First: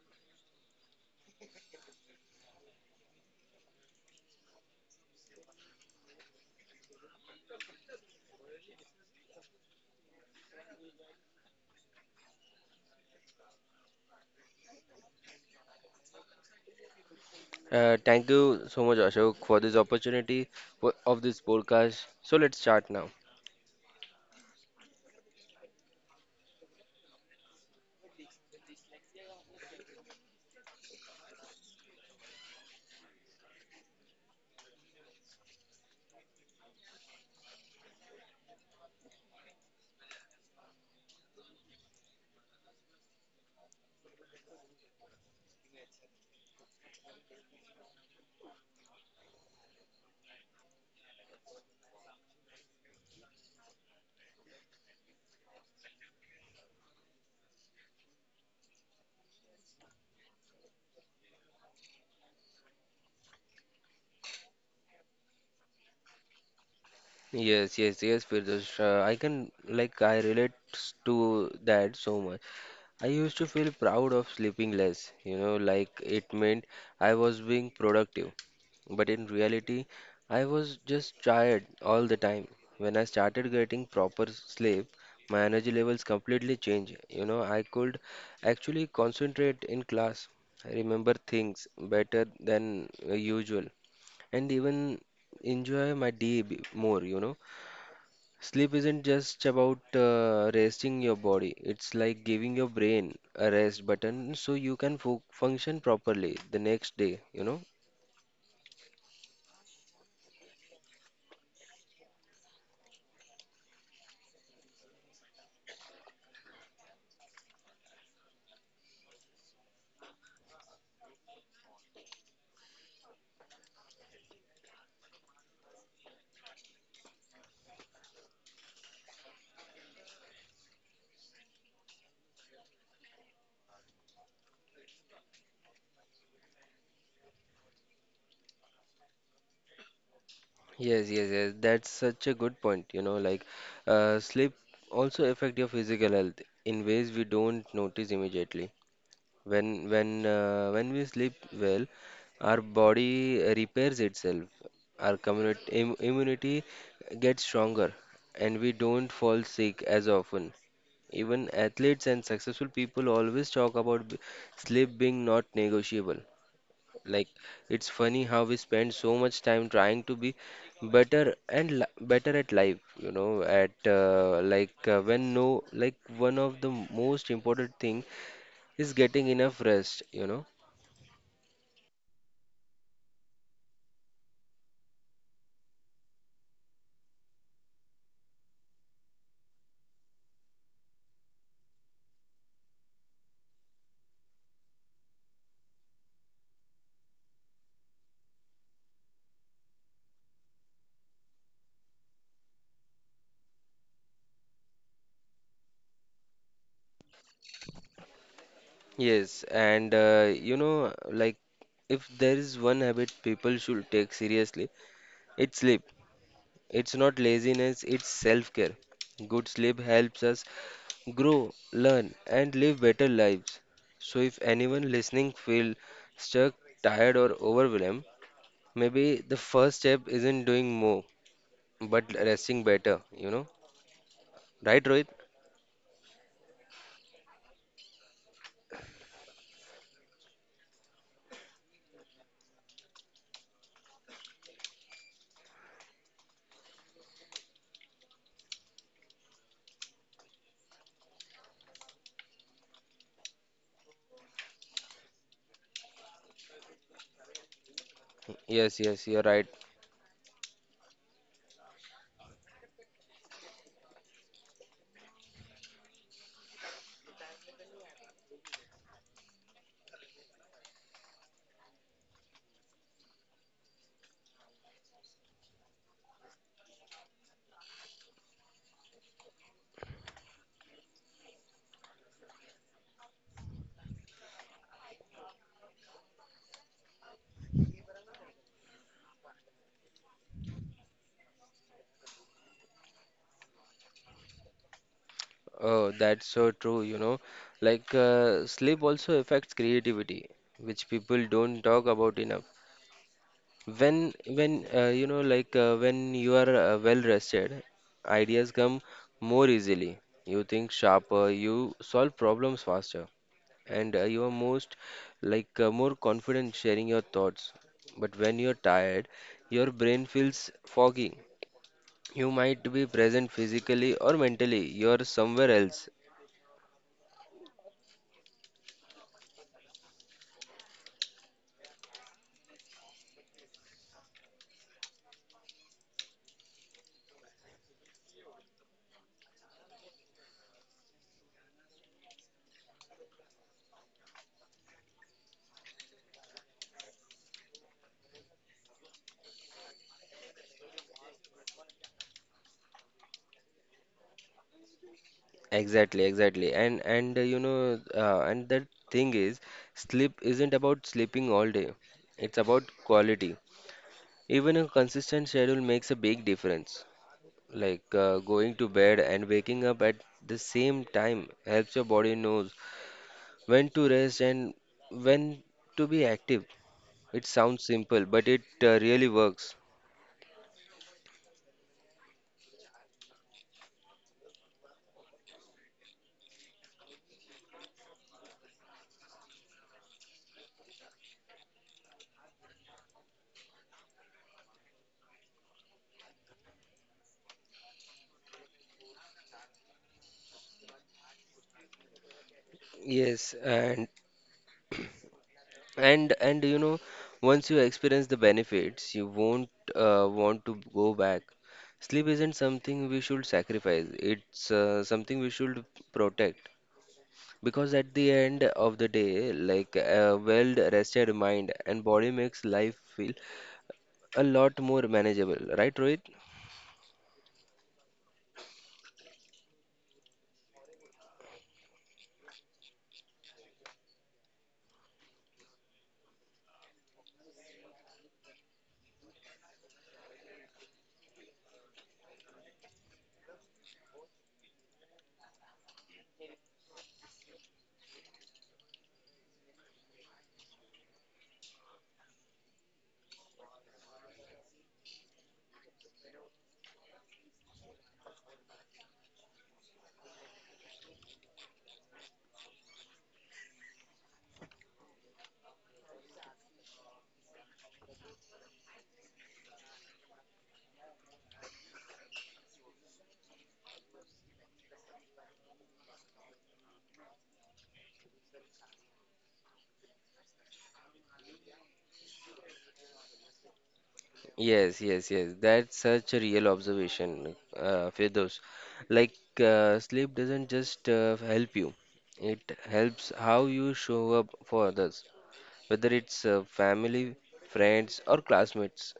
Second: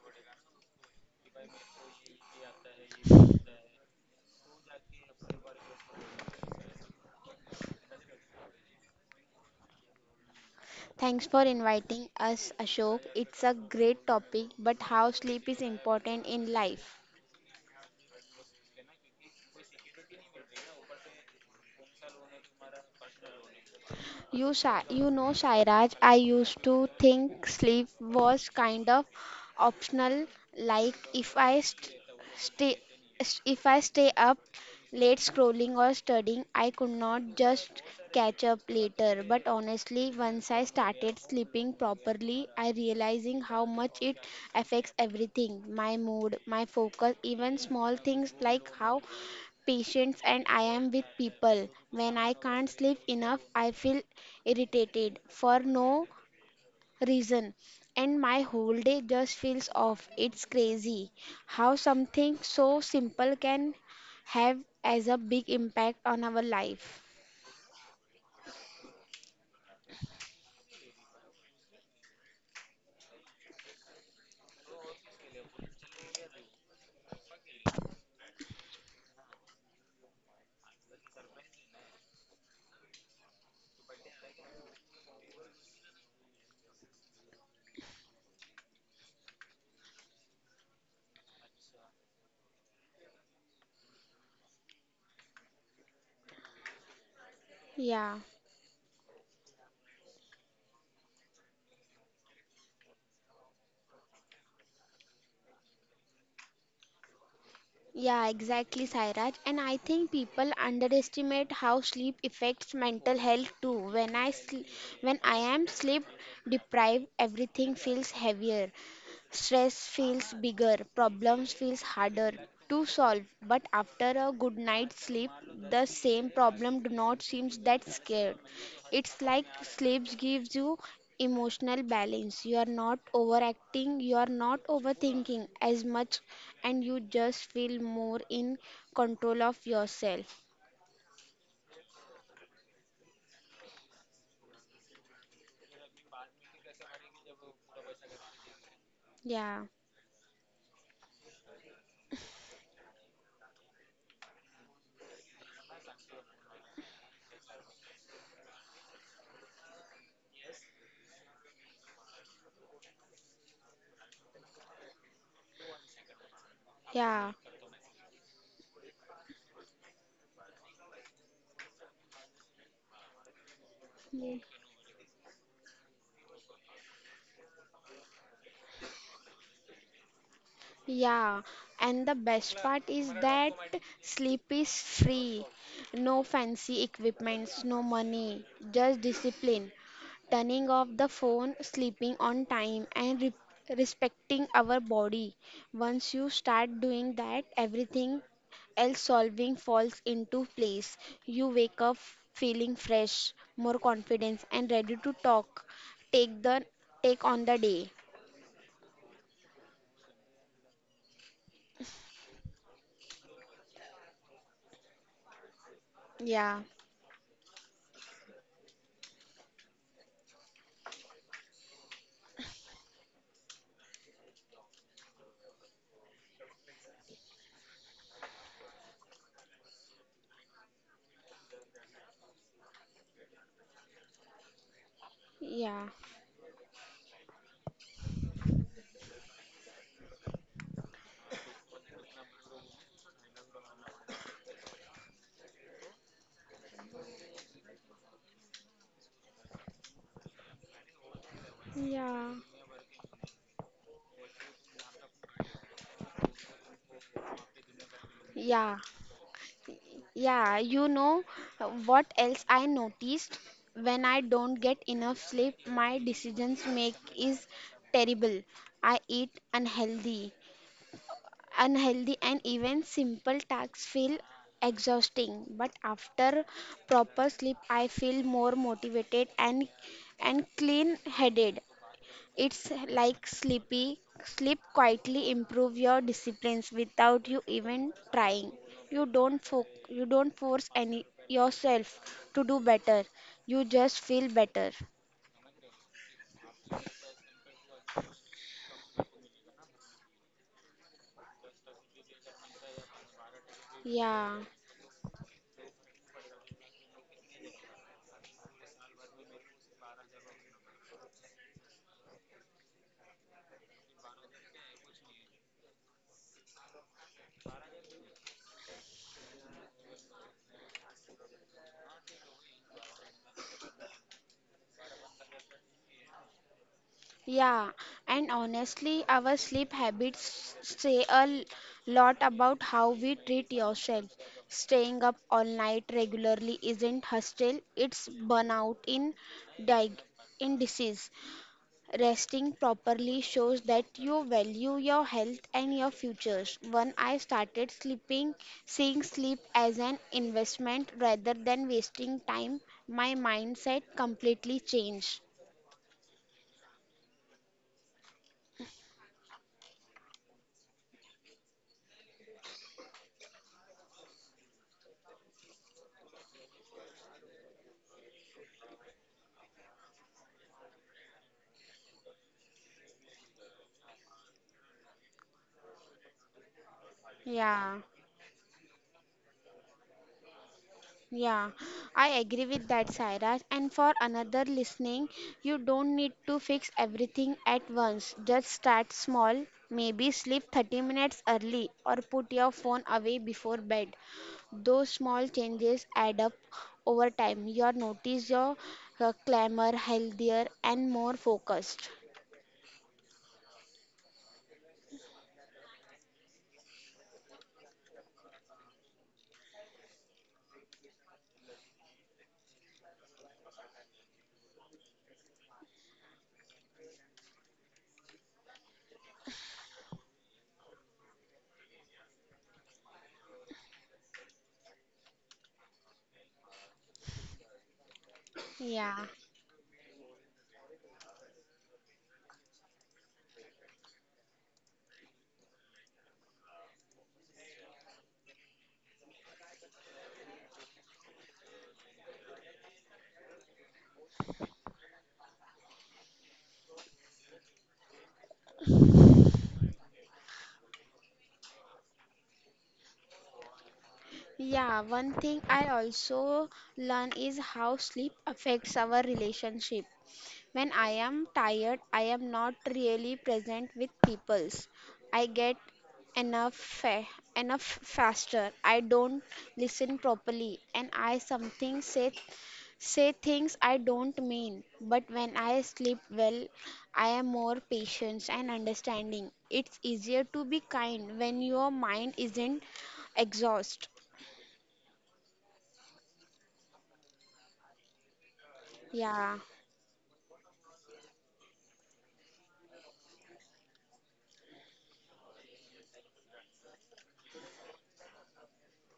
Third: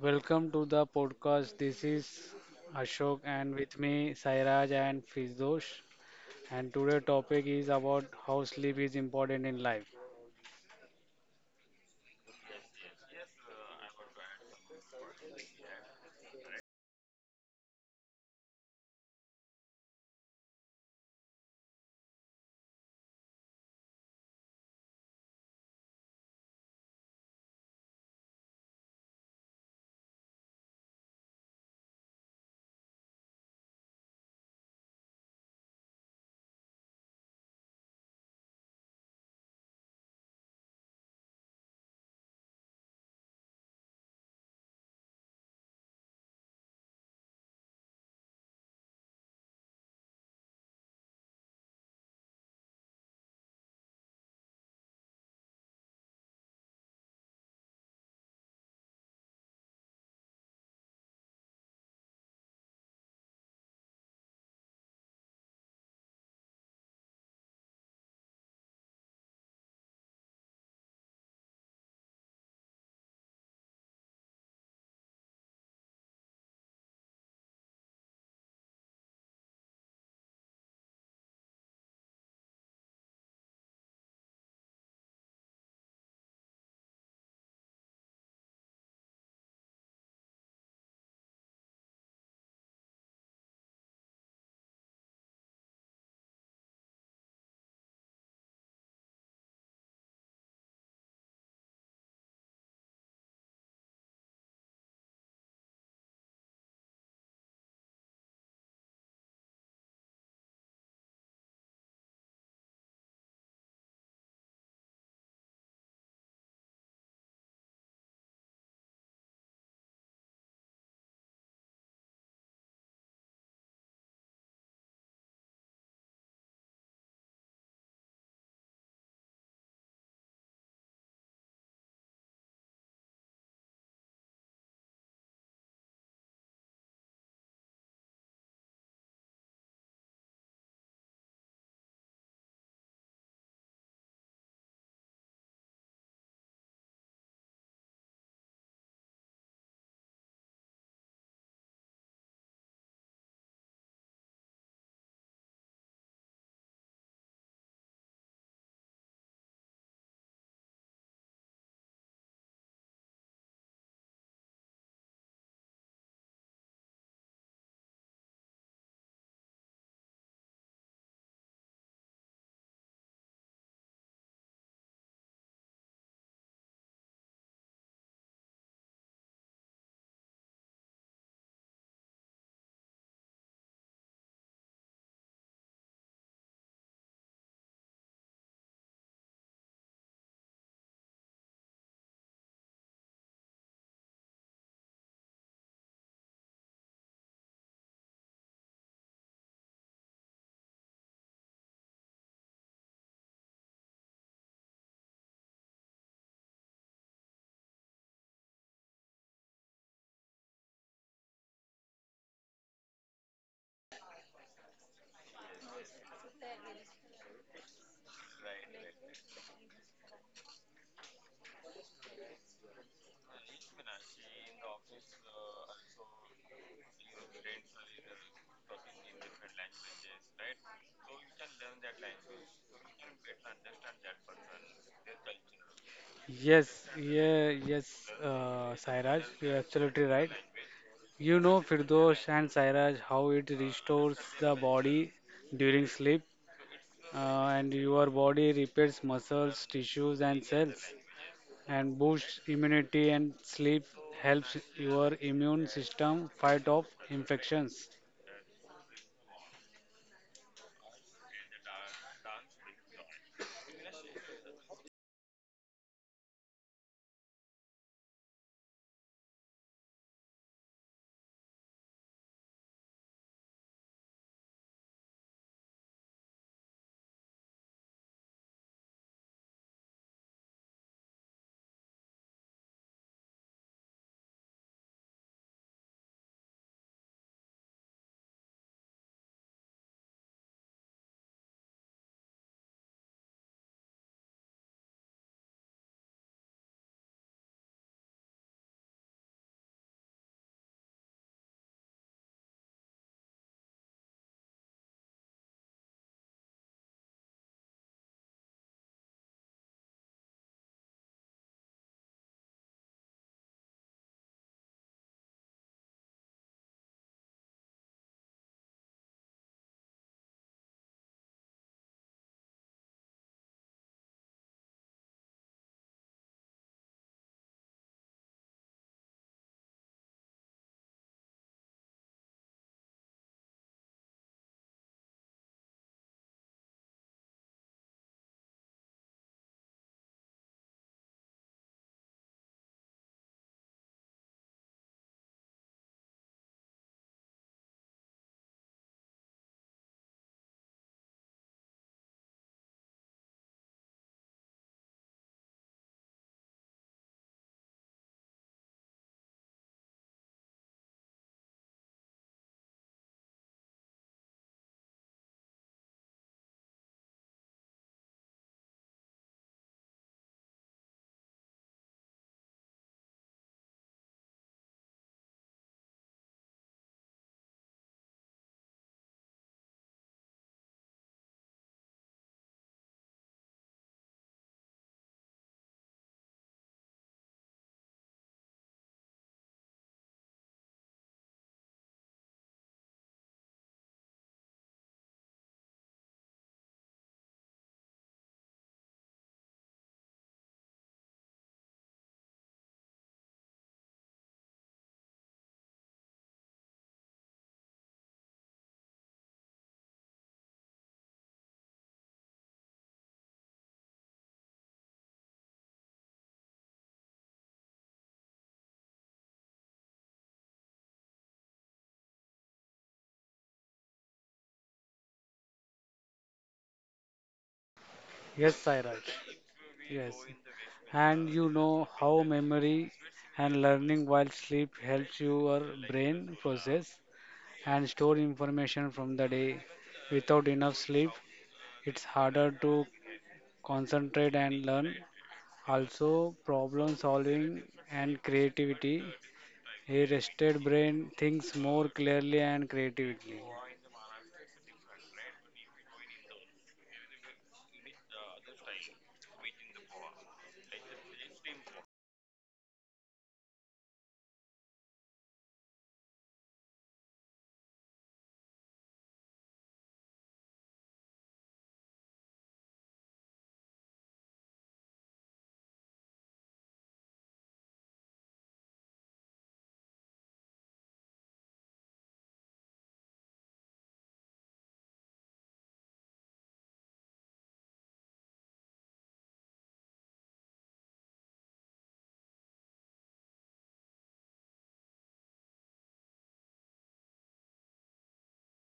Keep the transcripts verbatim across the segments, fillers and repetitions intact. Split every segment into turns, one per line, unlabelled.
Welcome to the podcast. This is Ashok, and with me Sairaj and Fizdosh. And today topic is about how sleep is important in life.
Thanks for inviting us, Ashok. It's a great topic, but how sleep is important in life.
Uh, thank you so much, Ashok, for this opportunity for, of this podcast. So let's start now.
You, Shai, you know, Shairaj, I used to think sleep was kind of optional. Like if I st- stay, st- if I stay up late scrolling or studying, I could not just catch up later. But honestly, once I started sleeping properly, I realizing how much it affects everything, my mood, my focus, even small things like how patience and I am with people. When I can't sleep enough, I feel irritated for no reason and my whole day just feels off. It's crazy how something so simple can have as a big impact on our life.
Yes, yes, yes, Firdaus. Uh, I can like I relate to that so much. I used to feel proud of sleeping less, you know, like it meant I was being productive. But in reality, I was just tired all the time. When I started getting proper sleep, my energy levels completely changed. You know, I could actually concentrate in class, remember things better than uh, usual, and even enjoy my day b- more, you know.
Yeah,
Sleep isn't just about uh, resting your body, it's like giving your brain a rest button so you can fo function properly the next day, you know?
yeah, exactly, Sairaj. And I think people underestimate how sleep affects mental health too. When I sl- when I am sleep deprived, everything feels heavier. Stress feels bigger, problems feels harder to solve, but after a good night's sleep, the same problem do not seems that scared. It's like sleep gives you emotional balance. You are not overacting, you are not overthinking as much, and you just feel more in control of yourself.
Yes, yes, yes. That's such a good point, you know, like uh, sleep also affect your physical health in ways we don't notice immediately.
Yeah,
When when uh, when we sleep well, our body repairs itself. Our community im immunity gets stronger, and we don't fall sick as often. Even athletes and successful people always talk about b- sleep being not negotiable. Like
yeah.
it's funny how we spend so much time trying to be better and li better at life, you know, at uh, like uh, when no like one of the most important thing He's getting enough rest, you know.
Yeah, and the best part is that sleep is free. No fancy equipments, no money, just discipline. Turning off the phone, sleeping on time, and re respecting our body. Once you start doing that, everything else solving falls into place. You wake up feeling fresh, more confident, and ready to talk. Take the take on the day.
Yes, and uh, you know, like if there is one habit people should take seriously, it's sleep.
Yeah,
It's not laziness, it's self-care. Good sleep helps us grow, learn, and live better lives. So if anyone listening feel stuck, tired, or overwhelmed, maybe the first step isn't doing more, but resting better, you know. Right, Rohit?
yeah,
Yes, yeah, yes, uh, Sairaj, you're absolutely right. You know, Firdosh and Sairaj, how it restores the body during sleep, uh, and your body repairs muscles, tissues, and cells. And
yeah.
boosts immunity, and sleep helps your immune system fight off infections.
Yeah,
Yes, yes, you're right.
yeah, you know uh, what else I noticed? When I don't get enough sleep, my decisions make is terrible. I eat unhealthy, unhealthy and even simple tasks feel exhausting. But after proper sleep, I feel more motivated and and clean-headed. It's like sleepy. Sleep quietly improve your disciplines without you even trying. You don't fo- you don't force any yourself to do better. You just feel better.
Oh, that's so true, you know. Like, uh, sleep also affects creativity, which people don't talk about enough. When,
Yeah,
when, uh, you know, like, uh, when you are uh, well rested, ideas come more easily. You think sharper, you solve problems faster, and uh, you are most, like, uh, more confident sharing your thoughts. But when you're tired, your brain feels foggy. You might be present physically or mentally, you're somewhere else.
yeah, and honestly, our sleep habits say a l- lot about how we treat yourself. Staying up all night regularly isn't hostile, it's burnout in dig in disease. Resting properly shows that you value your health and your futures. When I started sleeping, seeing sleep as an investment rather than wasting time, my mindset completely changed.
Exactly, exactly. And and uh, you know, uh, and the thing is, sleep isn't about sleeping all day. It's about quality. Even a consistent schedule makes a big difference. Like uh, going to bed and waking up at the same time helps your body knows when to rest and when to be active. It sounds
Yeah.
simple, but it uh, really works.
Yeah, I agree with that, Sairaj. And for another listening, you don't need to fix everything at once. Just start small. Maybe sleep 30 minutes early or put your phone away before bed. Those small changes add up over time. You'll notice your uh, clamor healthier and more focused.
Yes, and And and you know, once you experience the benefits, you won't uh, want to go back. Sleep isn't something we should sacrifice. It's uh, something we should protect. Because at the end of the day, like a well-rested mind and body makes life feel a lot more manageable, right, Rohit?
Yes,
Yeah.
Sairaj. Yes. And you know how memory and learning while sleep helps your brain process and store information from the day. Without enough sleep, it's harder to concentrate and learn. Also, problem solving and creativity. A rested brain thinks more clearly and creatively.
Yeah, one thing I also learn is how sleep affects our relationship. When I am tired, I am not really present with peoples. I get enough fa- enough faster. I don't listen properly and I something say say things I don't mean. But when I sleep well, I am more patient and understanding. It's easier to be kind when your mind isn't exhausted.
Yes, yes, yes. That's such a real observation, uh, Firdaus. Like,
Yeah.
uh, sleep doesn't just uh, help you, it helps how you show up for others, whether it's uh, family, friends, or classmates.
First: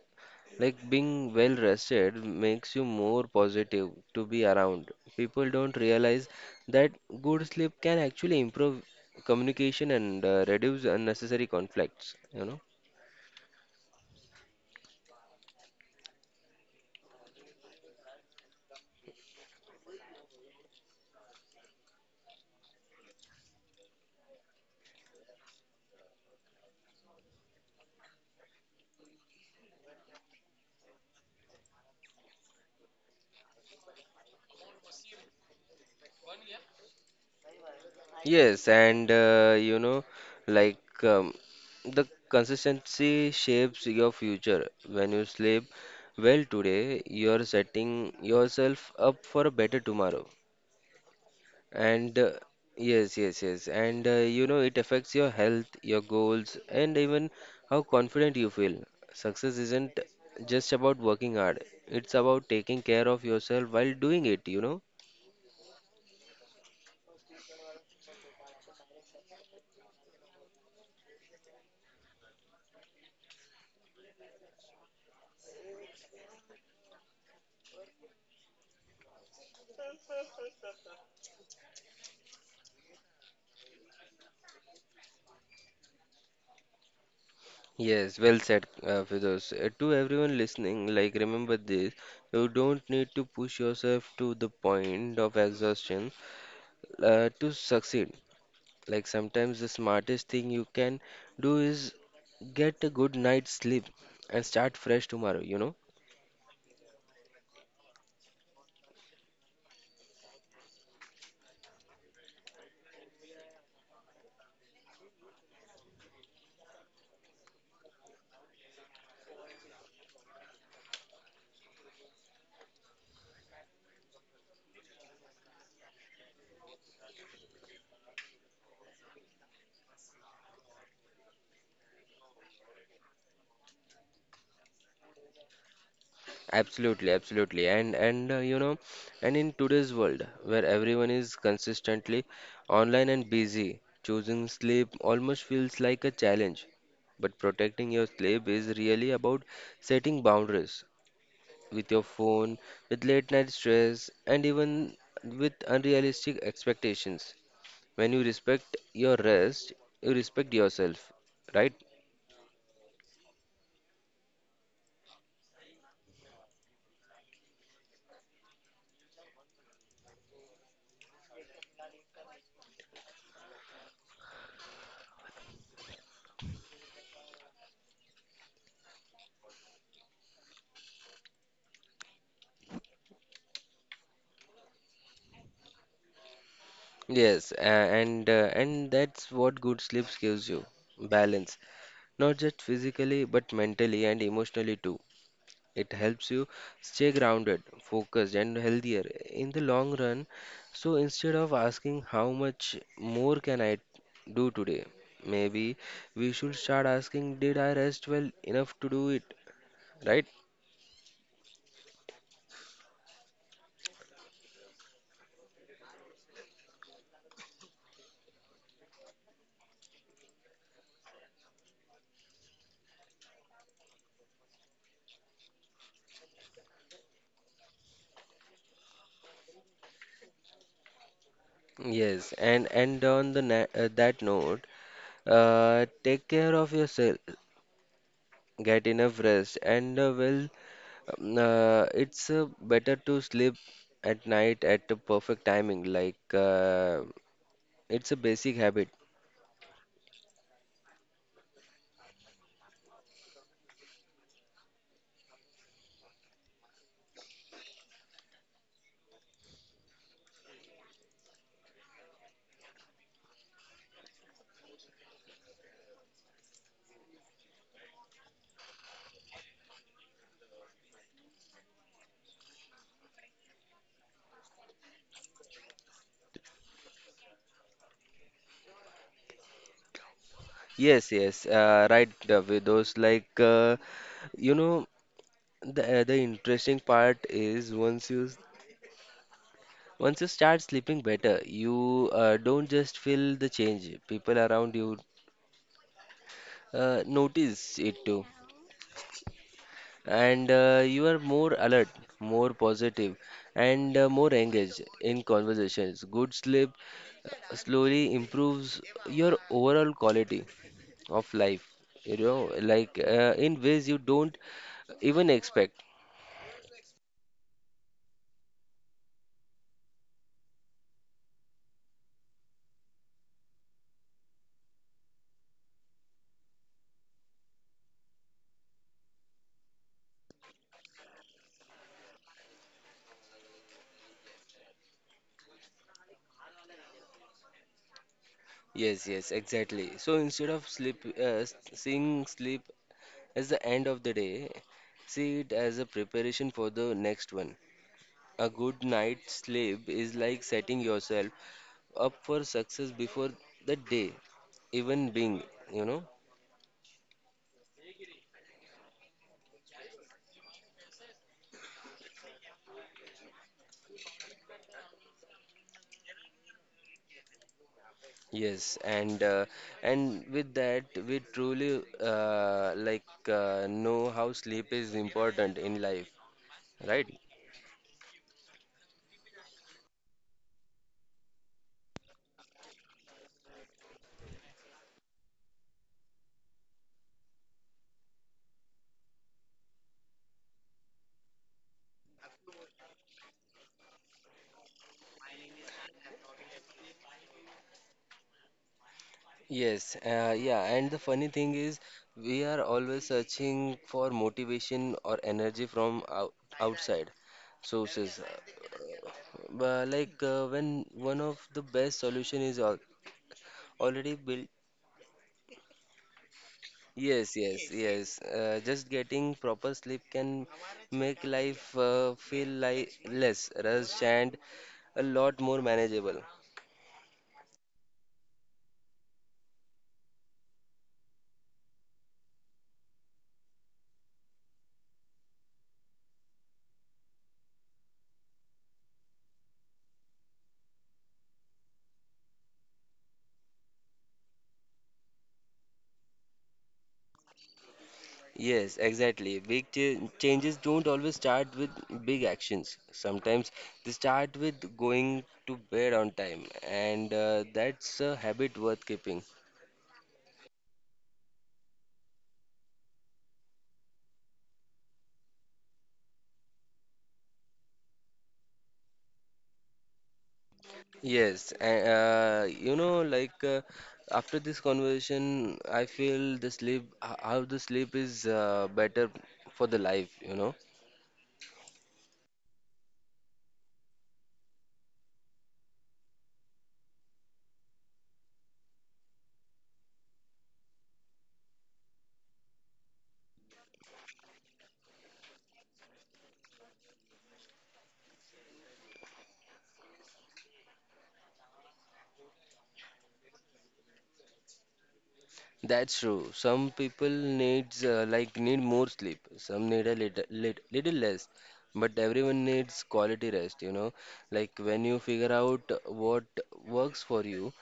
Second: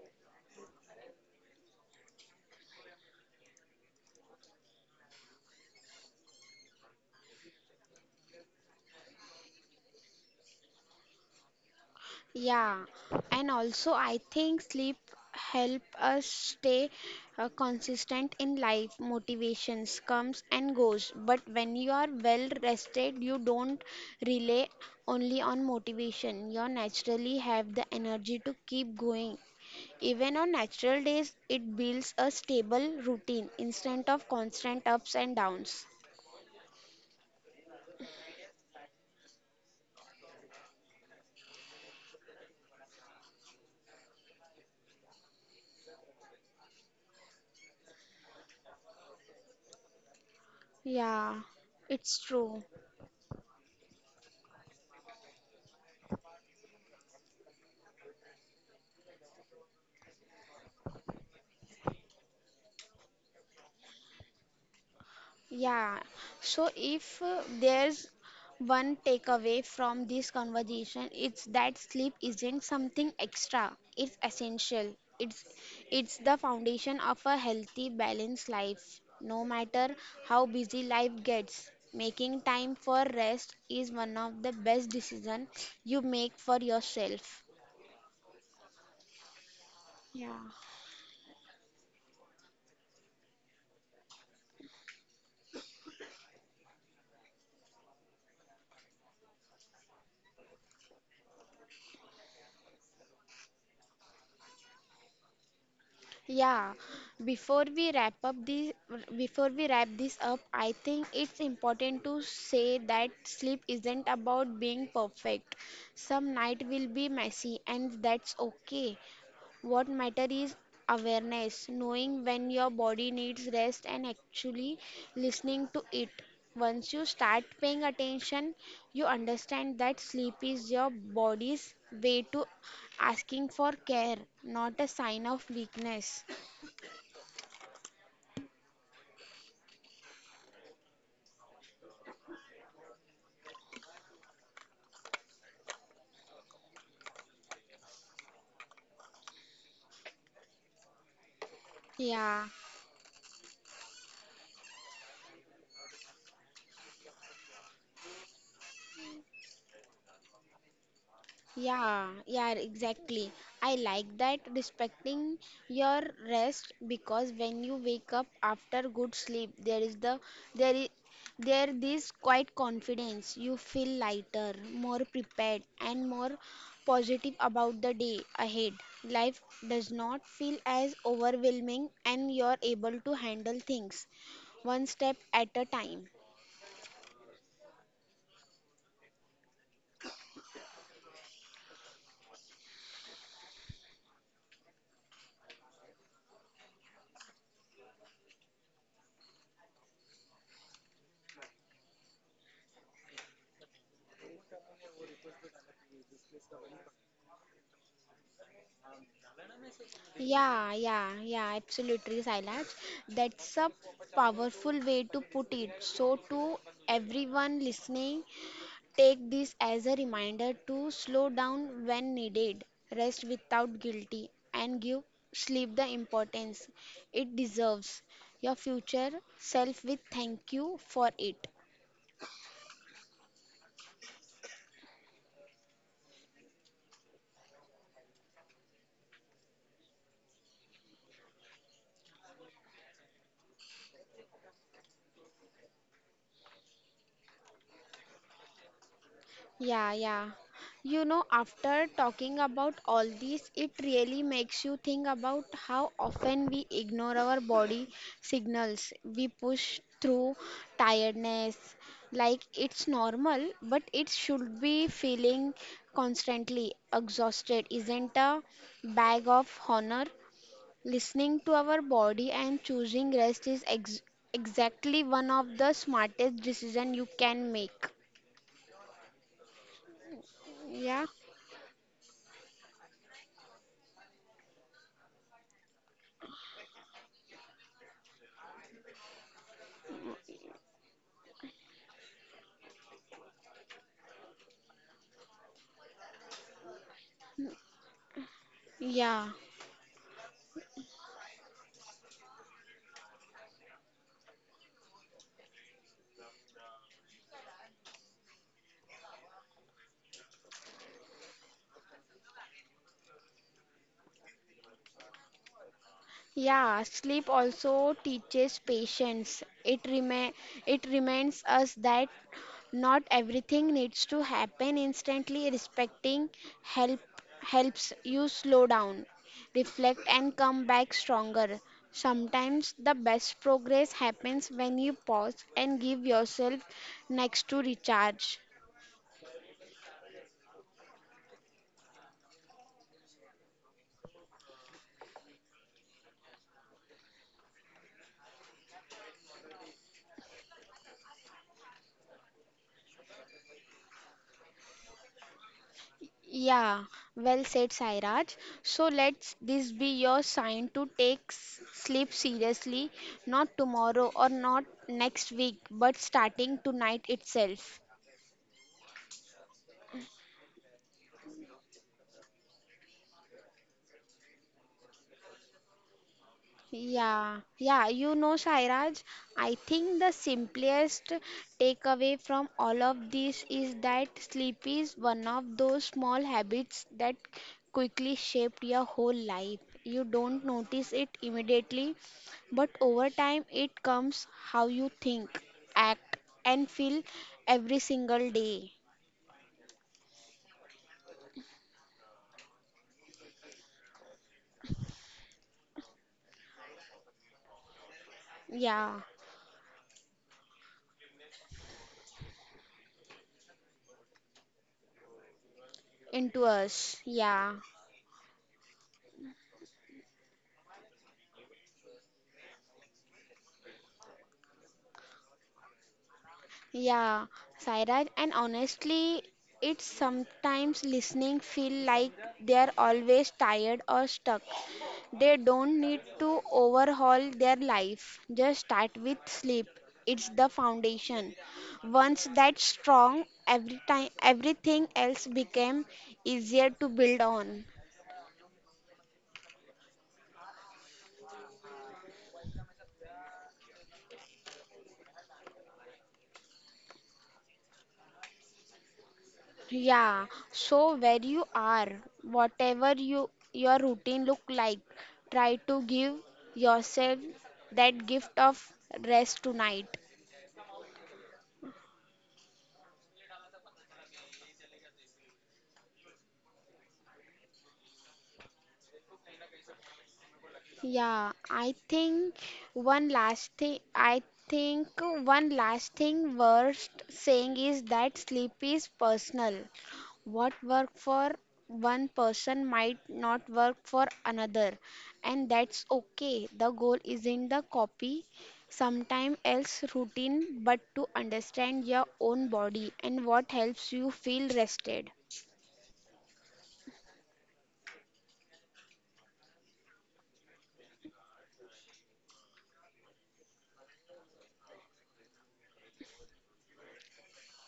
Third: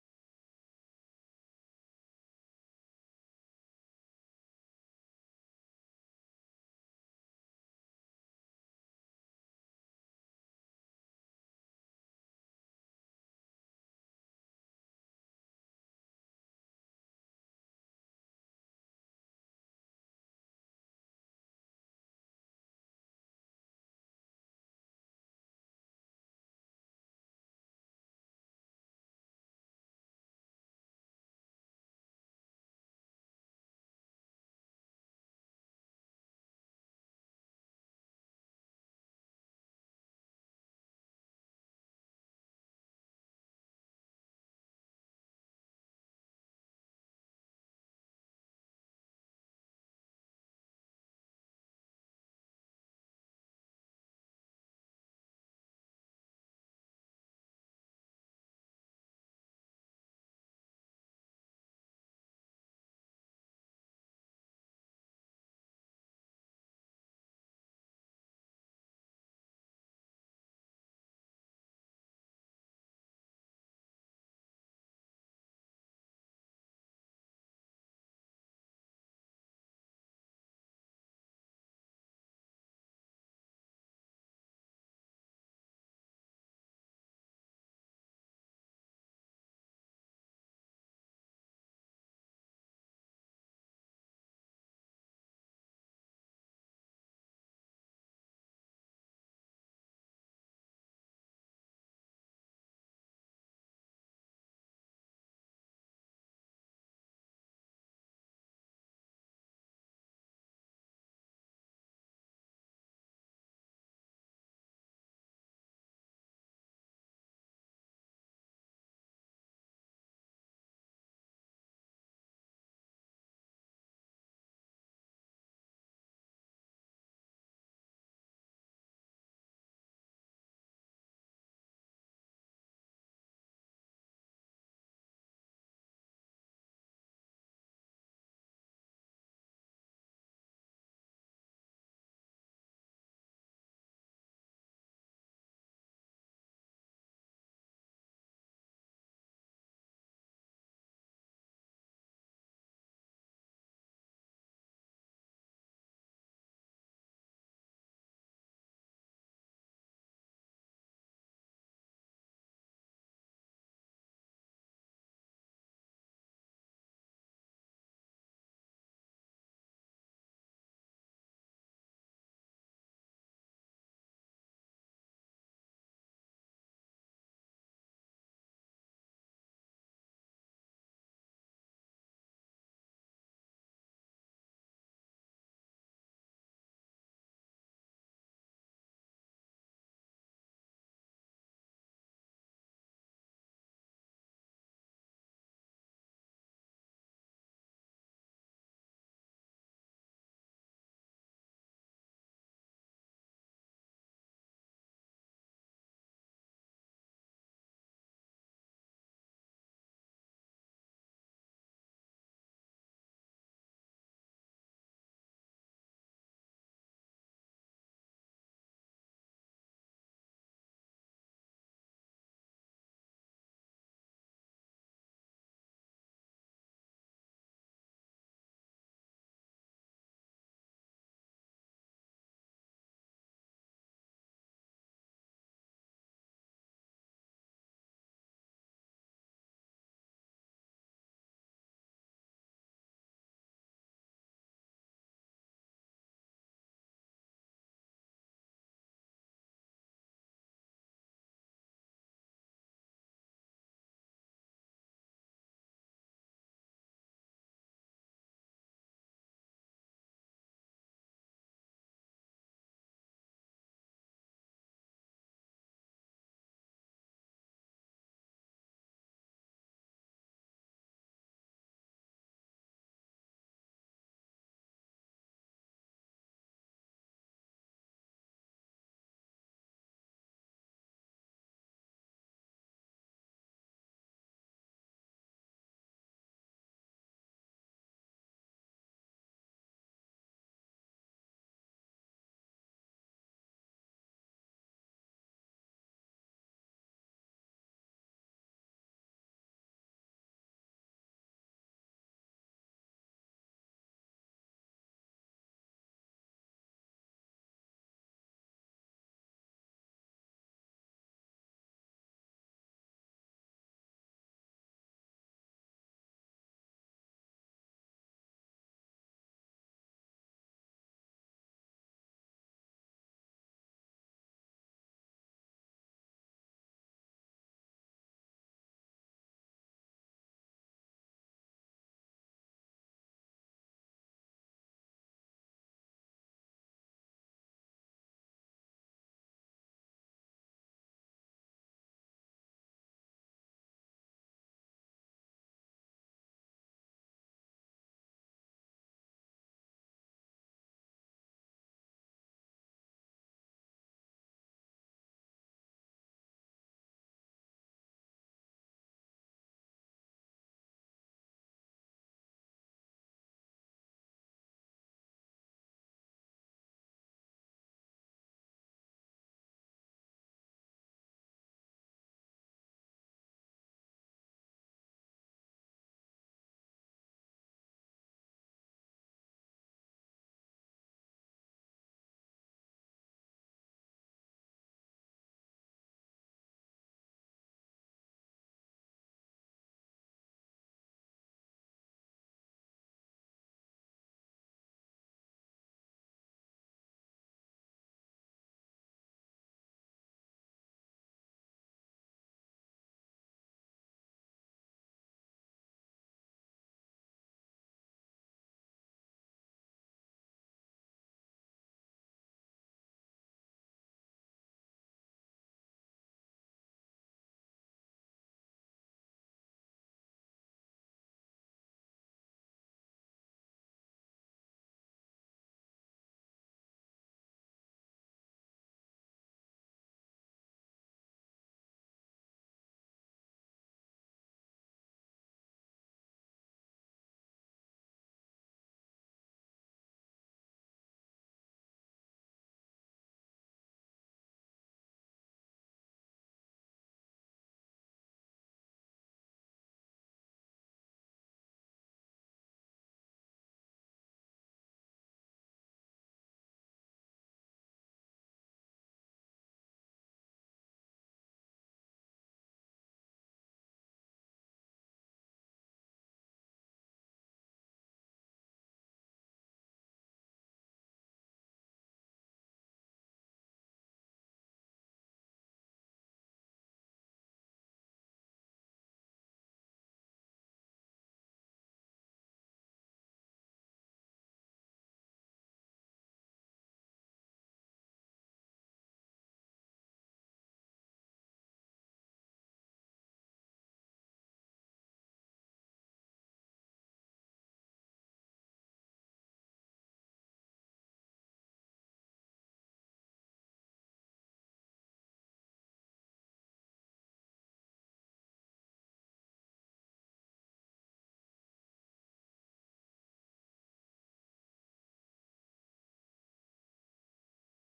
Like, being well rested makes you more positive to be around. People don't realize that good sleep can actually improve communication and uh, reduce unnecessary conflicts, you know.
Yeah, and also I think sleep help us stay uh, consistent in life. Motivations comes and goes, but when you are well rested, you don't rely only on motivation. You naturally have the energy to keep going. Even on natural days, it builds a stable routine instead of constant ups and downs.
Yes, and uh, you know, like um, the consistency shapes your future. When you sleep well today, you're setting yourself up for a better tomorrow.
Yeah, it's
And uh,
true.
Yes, yes, yes. And uh, you know, it affects your health, your goals, and even how confident you feel. Success isn't just about working hard, it's about taking care of yourself while doing it, you know.
Yeah. So if uh, there's one takeaway from this conversation, it's that sleep isn't something extra. It's essential. It's it's the foundation of a healthy, balanced life. No matter how busy life gets, making time for rest is one of the best decisions you make for yourself.
Yes, well said, uh, Firdaus. Uh, to
Yeah.
everyone listening, like remember this, you don't need to push yourself to the point of exhaustion uh, to succeed. Like sometimes the smartest thing you can do is get a good night's sleep and start fresh tomorrow, you know?
Yeah, before we wrap up this, before we wrap this up, I think it's important to say that sleep isn't about being perfect. Some night will be messy, and that's okay. What matter is awareness, knowing when your body needs rest, and actually listening to it. Once you start paying attention, you understand that sleep is your body's way to asking for care, not a sign of weakness.
Absolutely, absolutely. And and uh, you know, and in today's world where everyone is consistently online and busy, choosing sleep almost feels like a challenge. But protecting your sleep is really about setting boundaries with your
Yeah,
phone, with late night stress, and even with unrealistic expectations. When you respect your rest, you respect yourself, right?
yeah, yeah, exactly. I like that respecting your rest because when you wake up after good sleep, there is the there is there this quite confidence. You feel lighter, more prepared, and more positive about the day ahead. Life does not feel as overwhelming, and you're able to handle things one step at a time.
Yes, uh, and uh, and that's what good sleep gives you, balance. Not just physically, but mentally and emotionally too. It helps you stay grounded, focused, and healthier in the long run. So instead of asking how much more can I do today, maybe we should start asking, did I rest well enough to do it? Right?
Yeah, yeah, yeah, absolutely, Sailaj. That's a powerful way to put it. So, to everyone listening, take this as a reminder to slow down when needed, rest without guilty, and give sleep the importance it deserves. Your future self will thank you for it.
Yes. And and on the na uh, That note, uh, take care of yourself, get enough rest, and uh, well Um, Uh, it's uh, better to sleep at night at the perfect timing. Like uh, it's a basic habit.
Yeah, yeah. You know, after talking about all this, it really makes you think about how often we ignore our body signals. We push through tiredness like it's normal, but it should be feeling constantly exhausted isn't a bag of honor. Listening to our body and choosing rest is ex exactly one of the smartest decisions you can make. Yeah,
Yes, yes, uh, right. uh, With those like uh, you know, the uh, the interesting part is once you s- once you start sleeping better, you uh, don't just feel the change. People around you uh, notice it too.
yeah.
And uh, you are more alert, more positive, and uh, more engaged in conversations. Good sleep uh, slowly improves your overall quality of life, you know, like uh, in ways you don't even expect.
Yeah, sleep also teaches patience. It rema it reminds us that not everything needs to happen instantly. Respecting help helps you slow down, reflect and come back stronger. Sometimes the best progress happens when you pause and give yourself next to recharge.
Yes, yes, exactly. So instead of sleep, uh, s- seeing sleep as the end of the day, see it as a preparation for the next one. A good night's sleep is like setting yourself up for success before the day even being, you know.
Yeah, well said, Sairaj. So let's this be your sign to take s- sleep seriously, not tomorrow or not next week, but starting tonight itself.
Yes, and uh, and with that we truly uh, like uh, know how sleep is important in life, right?
Yeah, yeah, you know, Sairaj, I think the simplest takeaway from all of this is that sleep is one of those small habits that quickly shape your whole life. You don't notice it immediately, but over time it comes how you think, act, and feel every single day.
Yes, uh, yeah, and the funny thing is we are always searching for motivation or energy from out outside sources. Uh,
Yeah,
but like uh, When one of the best solution is al already built.
into us.
Yes,
Yeah.
yes, yes. Uh, just getting proper sleep can make life uh, feel like less rushed and a lot more manageable.
Yeah, Sairaj, and honestly, it's sometimes listening feel like they're always tired or stuck. They don't need to overhaul their life. Just start with sleep. It's the foundation. Once that's strong, every time everything else became easier to build on.
Yes, exactly. Big ch changes don't always start with big actions. Sometimes they start with going to bed on time, and uh, that's a habit worth keeping.
Yeah, so where you are, whatever you your routine look like, try to give yourself that gift of rest tonight.
Yes, and uh, you know, like uh, after this conversation, I feel the sleep, h- how the sleep is uh, better for the life, you know.
Yeah, I think one last thing, I think one last thing worth saying is that sleep is personal. What work for one person might not work for another, and that's okay. The goal isn't the copy sometime else routine, but to understand your own body and what helps you feel rested.
That's true. Some people needs uh, like need more sleep. Some need a little, little, little less, but everyone needs quality rest, you know. Like when you figure out what works for you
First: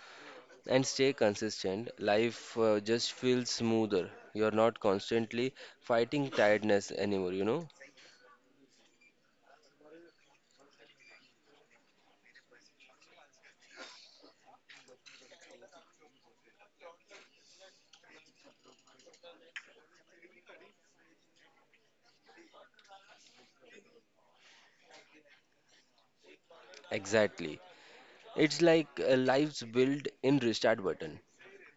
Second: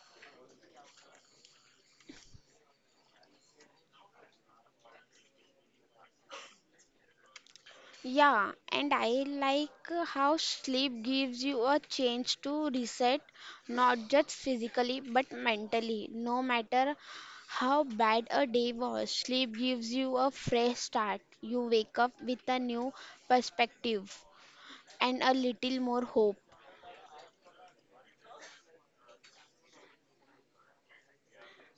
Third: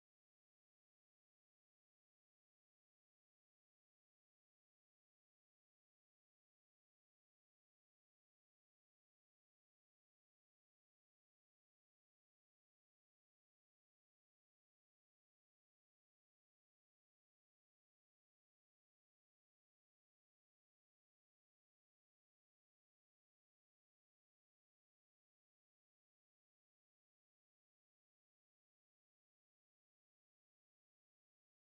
and stay consistent, life uh, just feels smoother. You're not constantly fighting tiredness anymore, you know.
Yeah, and I like how sleep gives you a chance to reset, not just physically but mentally. No matter how bad a day was, sleep gives you a fresh start. You wake up with a new perspective and a little more hope.
Exactly. It's like uh, life's built in restart button.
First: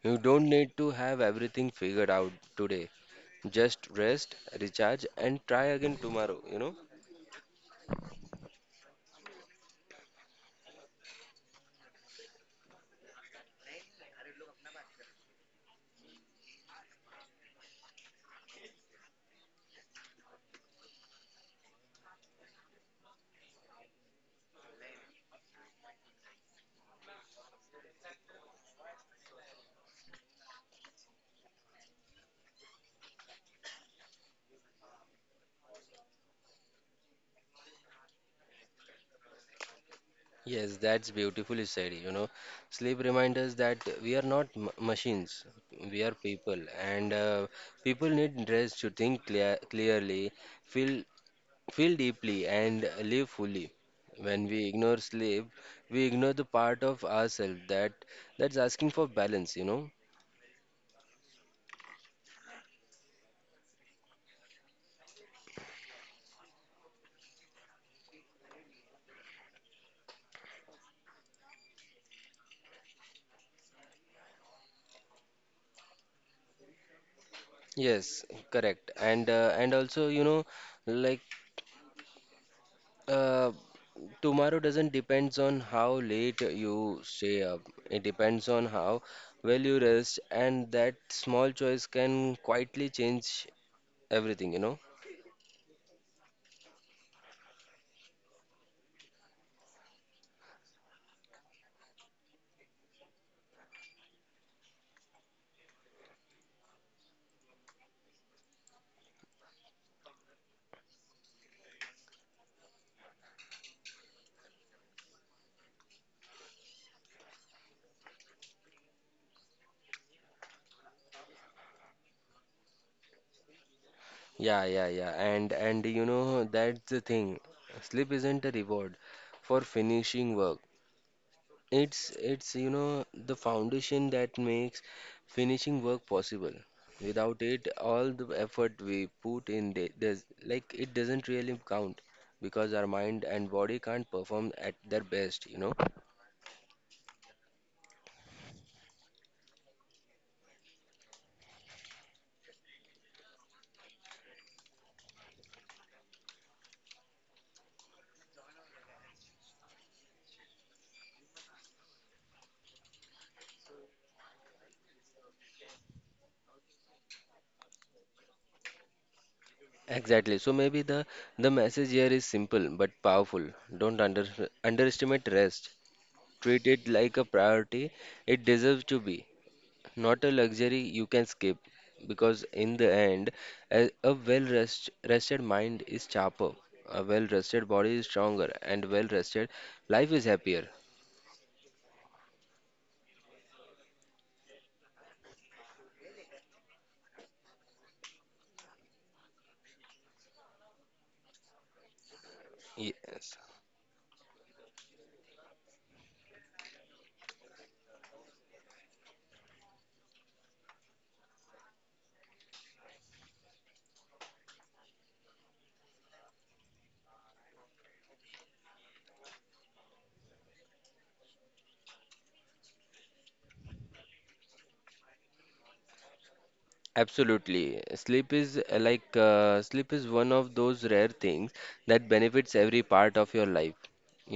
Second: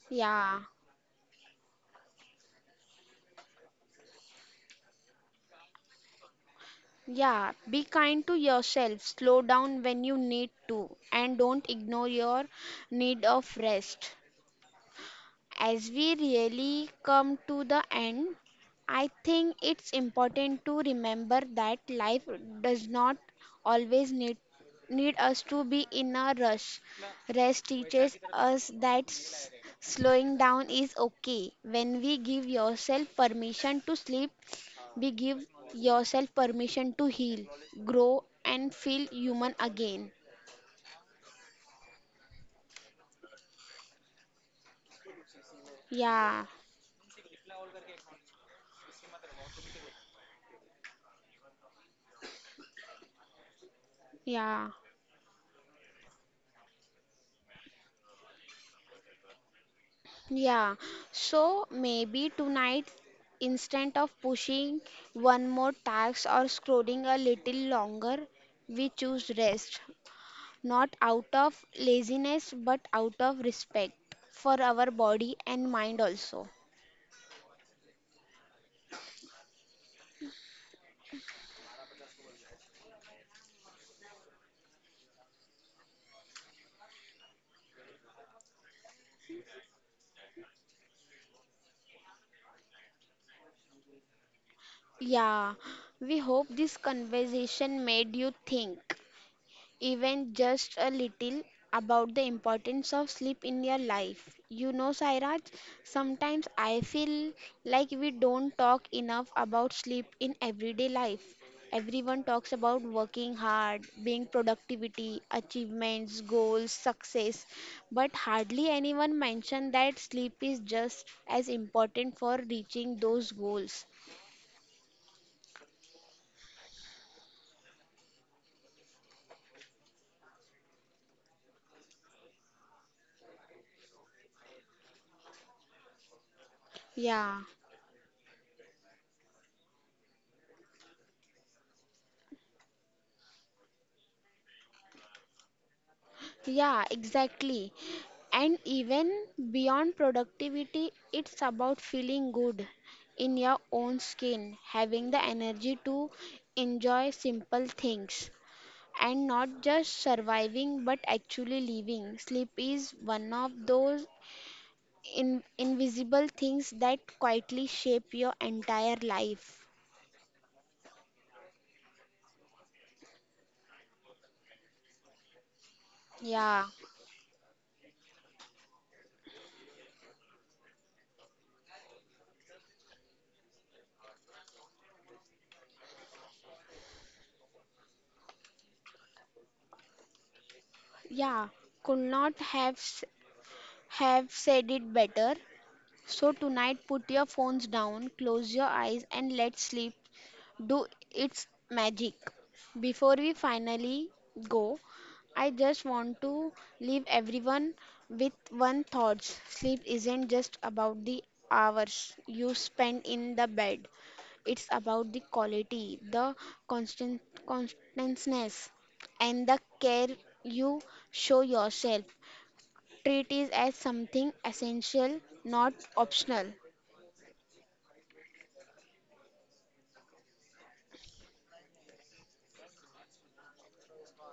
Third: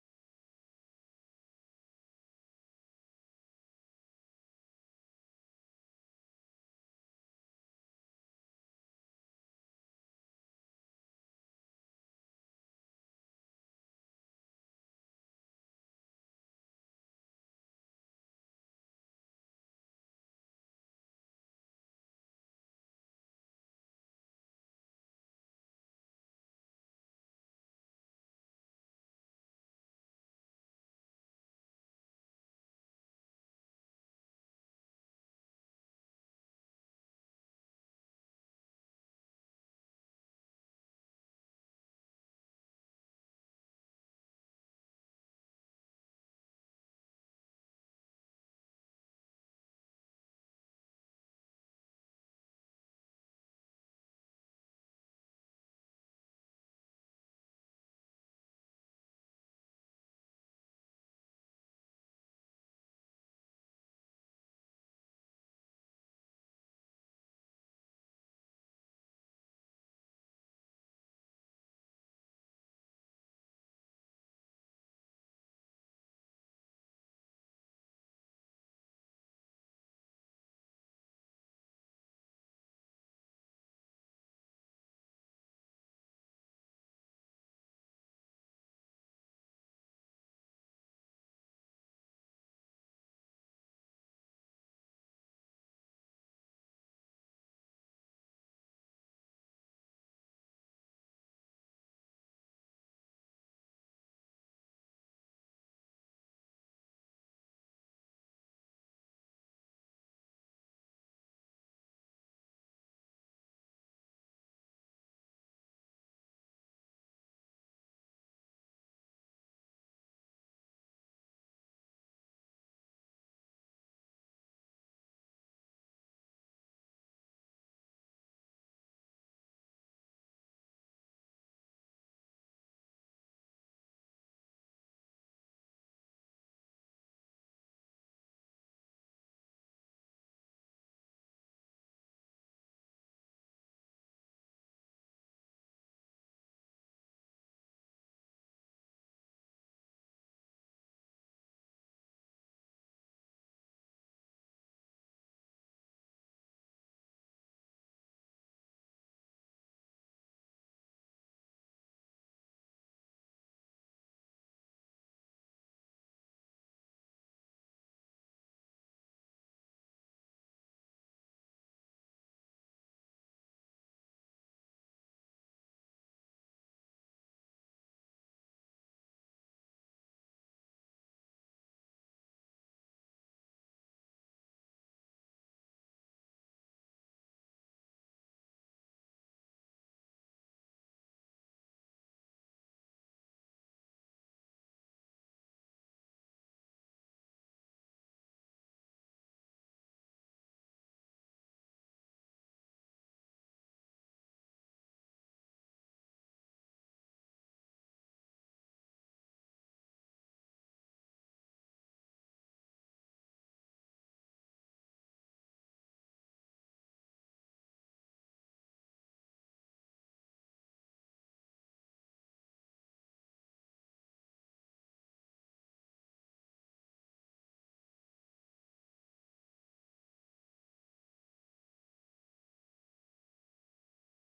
You don't
Yeah,
need to have everything figured out today. Just rest, recharge, and try again tomorrow, you know?
yeah. Be kind to yourself. Slow down when you need to, and don't ignore your need of rest. As we really come to the end, I think it's important to remember that life does not always need, need us to be in a rush. Rest teaches us that s- slowing down is okay. When we give yourself permission to sleep, we give yourself permission to heal, grow, and feel human again.
Yes, that's beautifully said, you know. Sleep reminds us that we are not m machines, we are
Yeah,
people, and uh, people need rest to think clear clearly, feel, feel deeply and live fully. When we
yeah.
ignore sleep, we ignore the part of ourselves that that's asking for balance, you know.
Yeah, so maybe tonight, instead of pushing one more task or scrolling a little longer, we choose rest. Not out of laziness, but out of respect for our body and mind also.
Yes, correct. And uh, and also, you know, like uh, tomorrow doesn't depends on how late you stay up. It depends on how well you rest, and that small choice can quietly change everything, you know.
Yeah, we hope this conversation made you think, even just a little about the importance of sleep in your life. You know, Sairaj, sometimes I feel like we don't talk enough about sleep in everyday life. Everyone talks about working hard, being productivity, achievements, goals, success, but hardly anyone mentioned that sleep is just as important for reaching those goals.
Yeah, yeah, yeah. And and you know that's the thing. Sleep isn't a reward for finishing work. It's it's you know the foundation that makes finishing work possible. Without
Yeah,
it, all the effort we put in the- there's like it doesn't really count because our mind and body can't perform at their best, you know.
yeah, exactly. And even beyond productivity, it's about feeling good in your own skin, having the energy to enjoy simple things and not just surviving but actually living. Sleep is one of those in- invisible things that quietly shape your entire life.
Exactly. So maybe the the message here is simple but powerful. Don't under underestimate rest.
Yeah.
Treat it like a priority. It deserves to be, not a luxury you can skip, because in the end a, a well rest, rested mind is sharper, a well rested body is stronger, and well rested life is happier.
Yeah, could not have s- have said it better. So tonight put your phones down, close your eyes and let's sleep do its magic. Before we
Yes,
finally go, I just want to leave everyone with one thought. Sleep isn't just about the hours you spend in the bed. It's about the quality, the constant constantness, and the care you show yourself. Treat it as something essential, not optional.
absolutely. Sleep is uh, like uh, sleep is one of those rare things that benefits every part of your life,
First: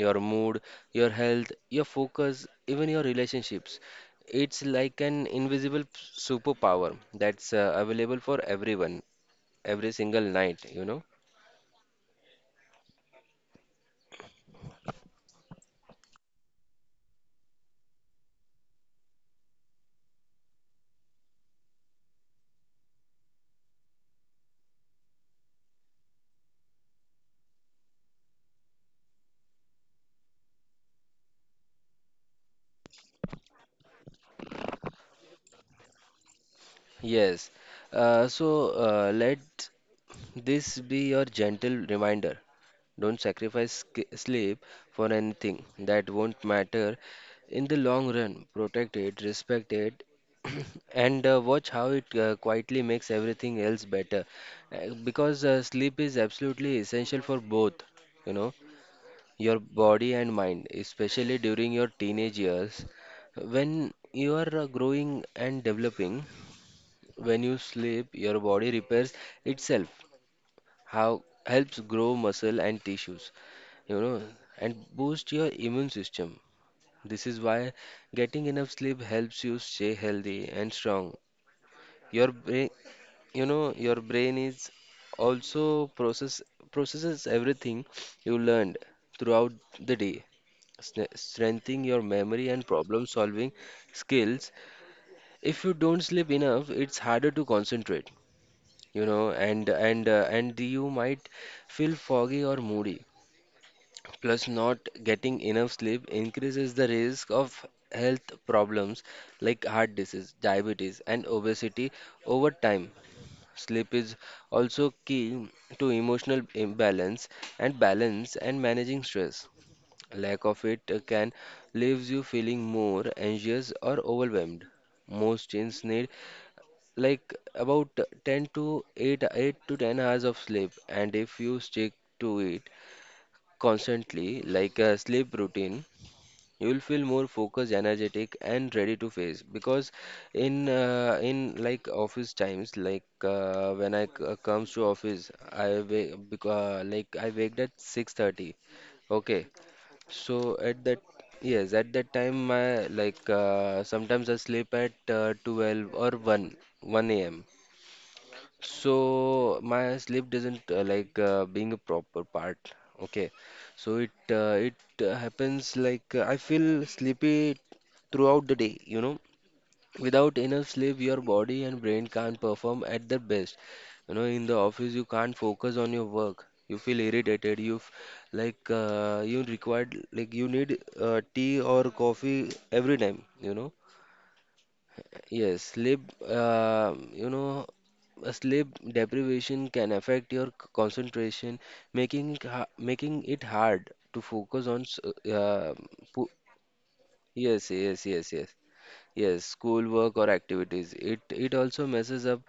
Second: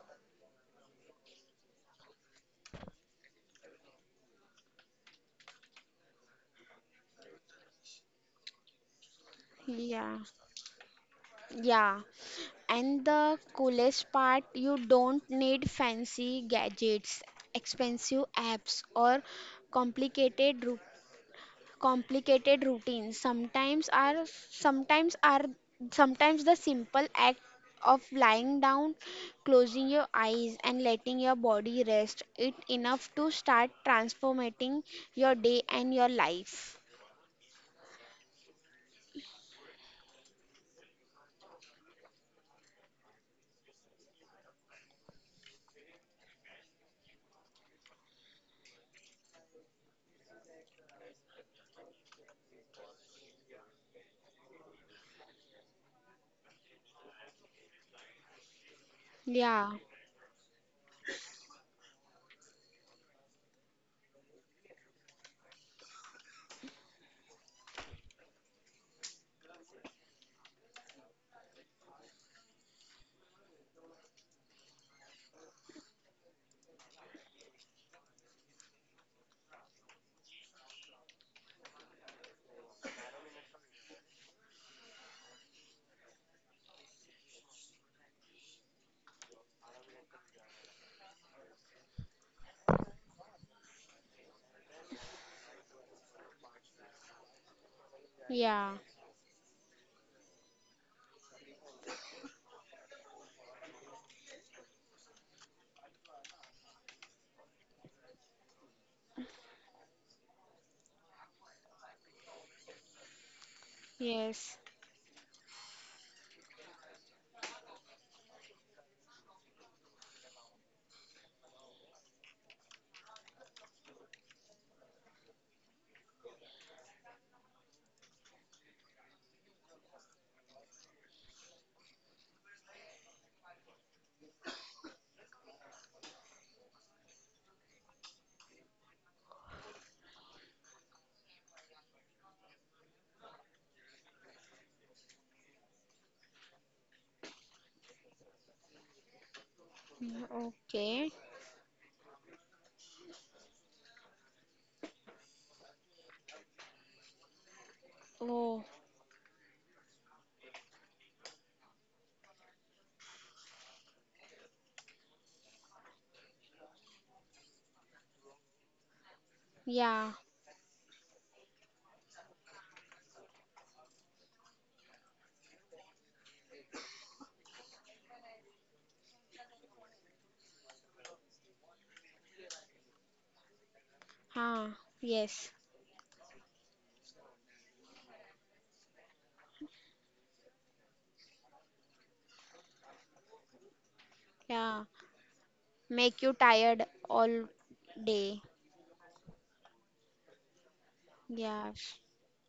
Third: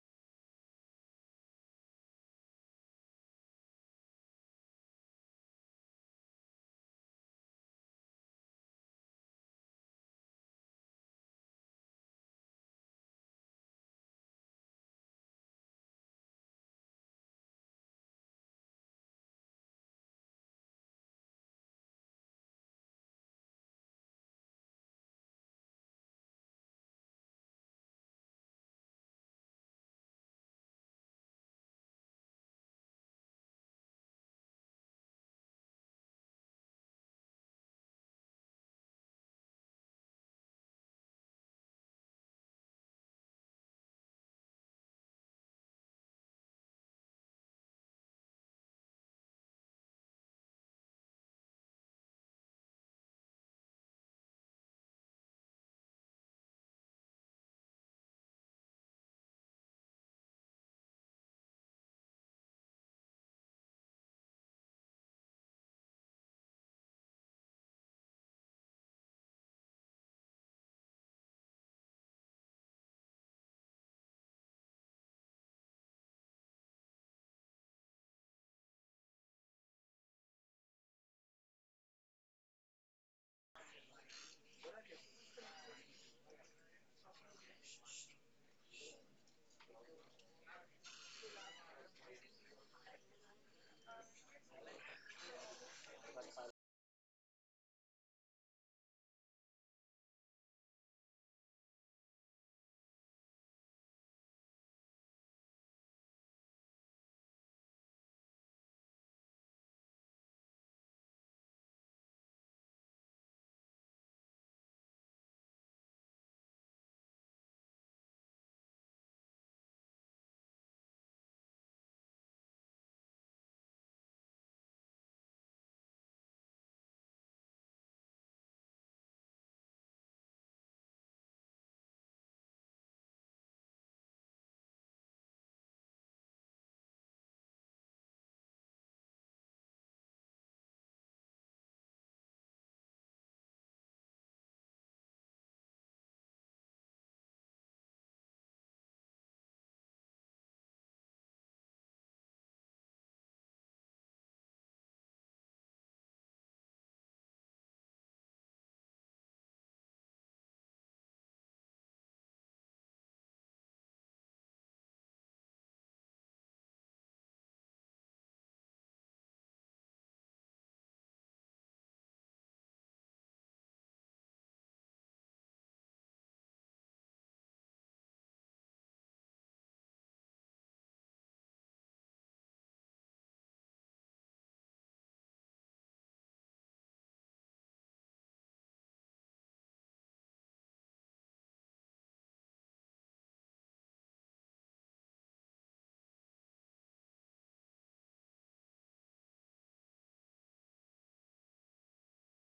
your mood, your health, your focus, even your relationships. It's like an invisible p- superpower that's uh, available for everyone every
Yeah.
single night, you know.
Yeah. And the coolest part, you don't need fancy gadgets, expensive apps, or complicated ru- complicated routines. Sometimes are sometimes are sometimes the simple act of lying down, closing your eyes, and letting your body rest it enough to start transforming your day and your life.
Yes. Uh, so uh, let this be your gentle reminder. Don't sacrifice sk- sleep for anything that won't matter in the long run. Protect it, respect it, and uh, watch how it uh, quietly makes everything else better. Uh, because uh, Sleep is absolutely essential for both, you know, your
Yeah,
body and mind, especially during your teenage years. When you are uh, growing and developing, when you sleep, your body repairs itself, how helps grow muscle and tissues, you know, and boost your immune system. This is why getting enough sleep helps you stay healthy and strong. Your brain, you know your brain is also process processes everything you learned throughout the day, stre- strengthening your memory and problem solving skills. If you don't sleep enough, it's harder to concentrate,
yeah,
you know. And and uh, and you might feel foggy or moody. Plus, not getting enough sleep increases the risk of health problems like heart disease, diabetes, and obesity over time. Sleep is
yes.
also key to emotional imbalance and balance and managing stress. Lack of it uh, can leaves you feeling more anxious or overwhelmed. Most teens need, like, about ten to 8, 8 to ten hours of sleep, and if you stick to it constantly, like a sleep routine, you will feel more focused, energetic, and ready to face, because in uh, in like office times, like, uh, when i c- uh, comes to office, i wake uh, like I waked at six thirty. Okay.
Mm,
So at that
okay.
yes, at that time my, like, uh, sometimes I sleep at uh, twelve or 1 1 a.m.
Oh,
So my sleep doesn't, uh, like uh, being a proper part. Okay, so it uh, it uh, happens, like, uh, I feel sleepy throughout the day. You know,
yeah.
without enough sleep, your body and brain can't perform at their best. You know, in the office, you can't focus on your work. You feel irritated. You f Like, uh, you required, like, you need uh, tea or coffee every time, you know.
Ah, yes.
Yes, sleep, uh, you know, uh, sleep deprivation can affect your c- concentration, making it ha- making it hard to focus on.
Yeah.
s- Uh,
Make
pu-
you tired all
yes, yes, yes,
day.
yes, yes. School work or activities. It it
Yeah.
also messes up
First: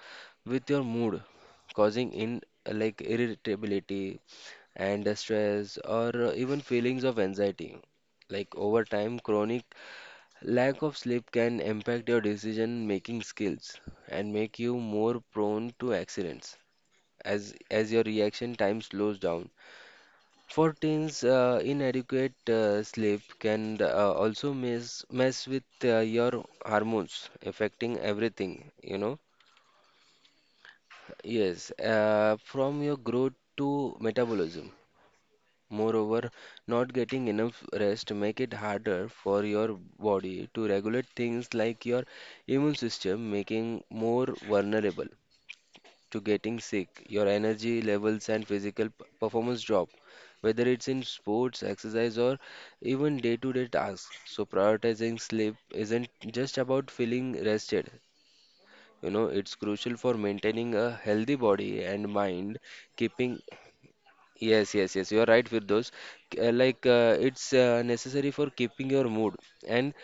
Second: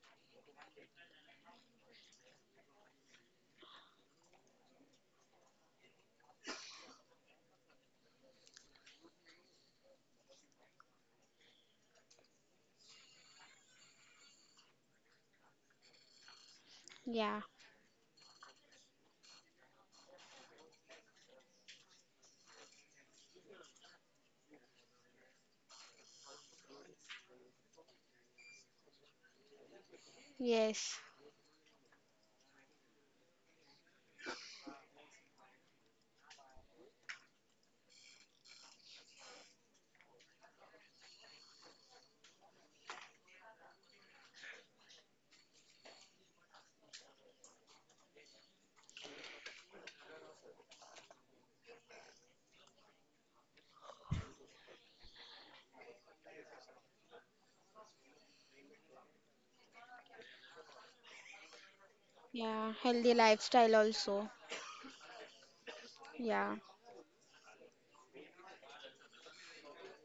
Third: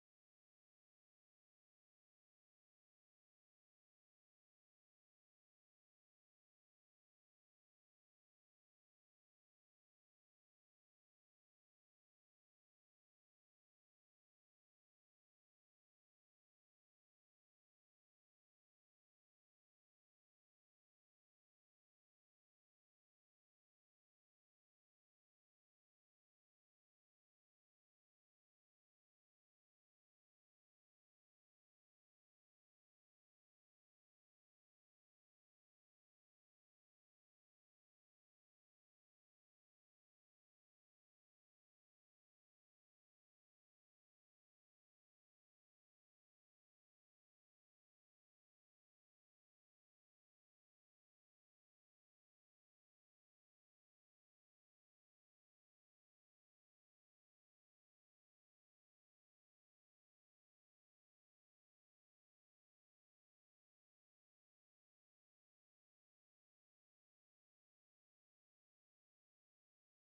with your mood, causing, in like, irritability and uh, stress or uh, even feelings of anxiety. Like, over time, chronic lack of sleep can impact your decision-making skills and make you more prone to accidents
Yeah.
as as your reaction time slows down. For teens, uh, inadequate uh, sleep can uh, also mess mess with uh, your hormones, affecting everything, you know.
Yes.
Yes, uh, from your growth to metabolism. Moreover, not getting enough rest make it harder for your body to regulate things like your immune system, making more vulnerable to getting sick. Your energy levels and physical p- performance drop, whether it's in sports, exercise, or even day-to-day tasks. So prioritizing sleep isn't just about feeling rested. You know, it's crucial for maintaining a healthy body and mind,
Yeah. Healthy
keeping.
lifestyle also.
Yes, yes, yes, you are right, Firdaus. K- uh,
Yeah.
Like, uh, it's uh, necessary for keeping your mood and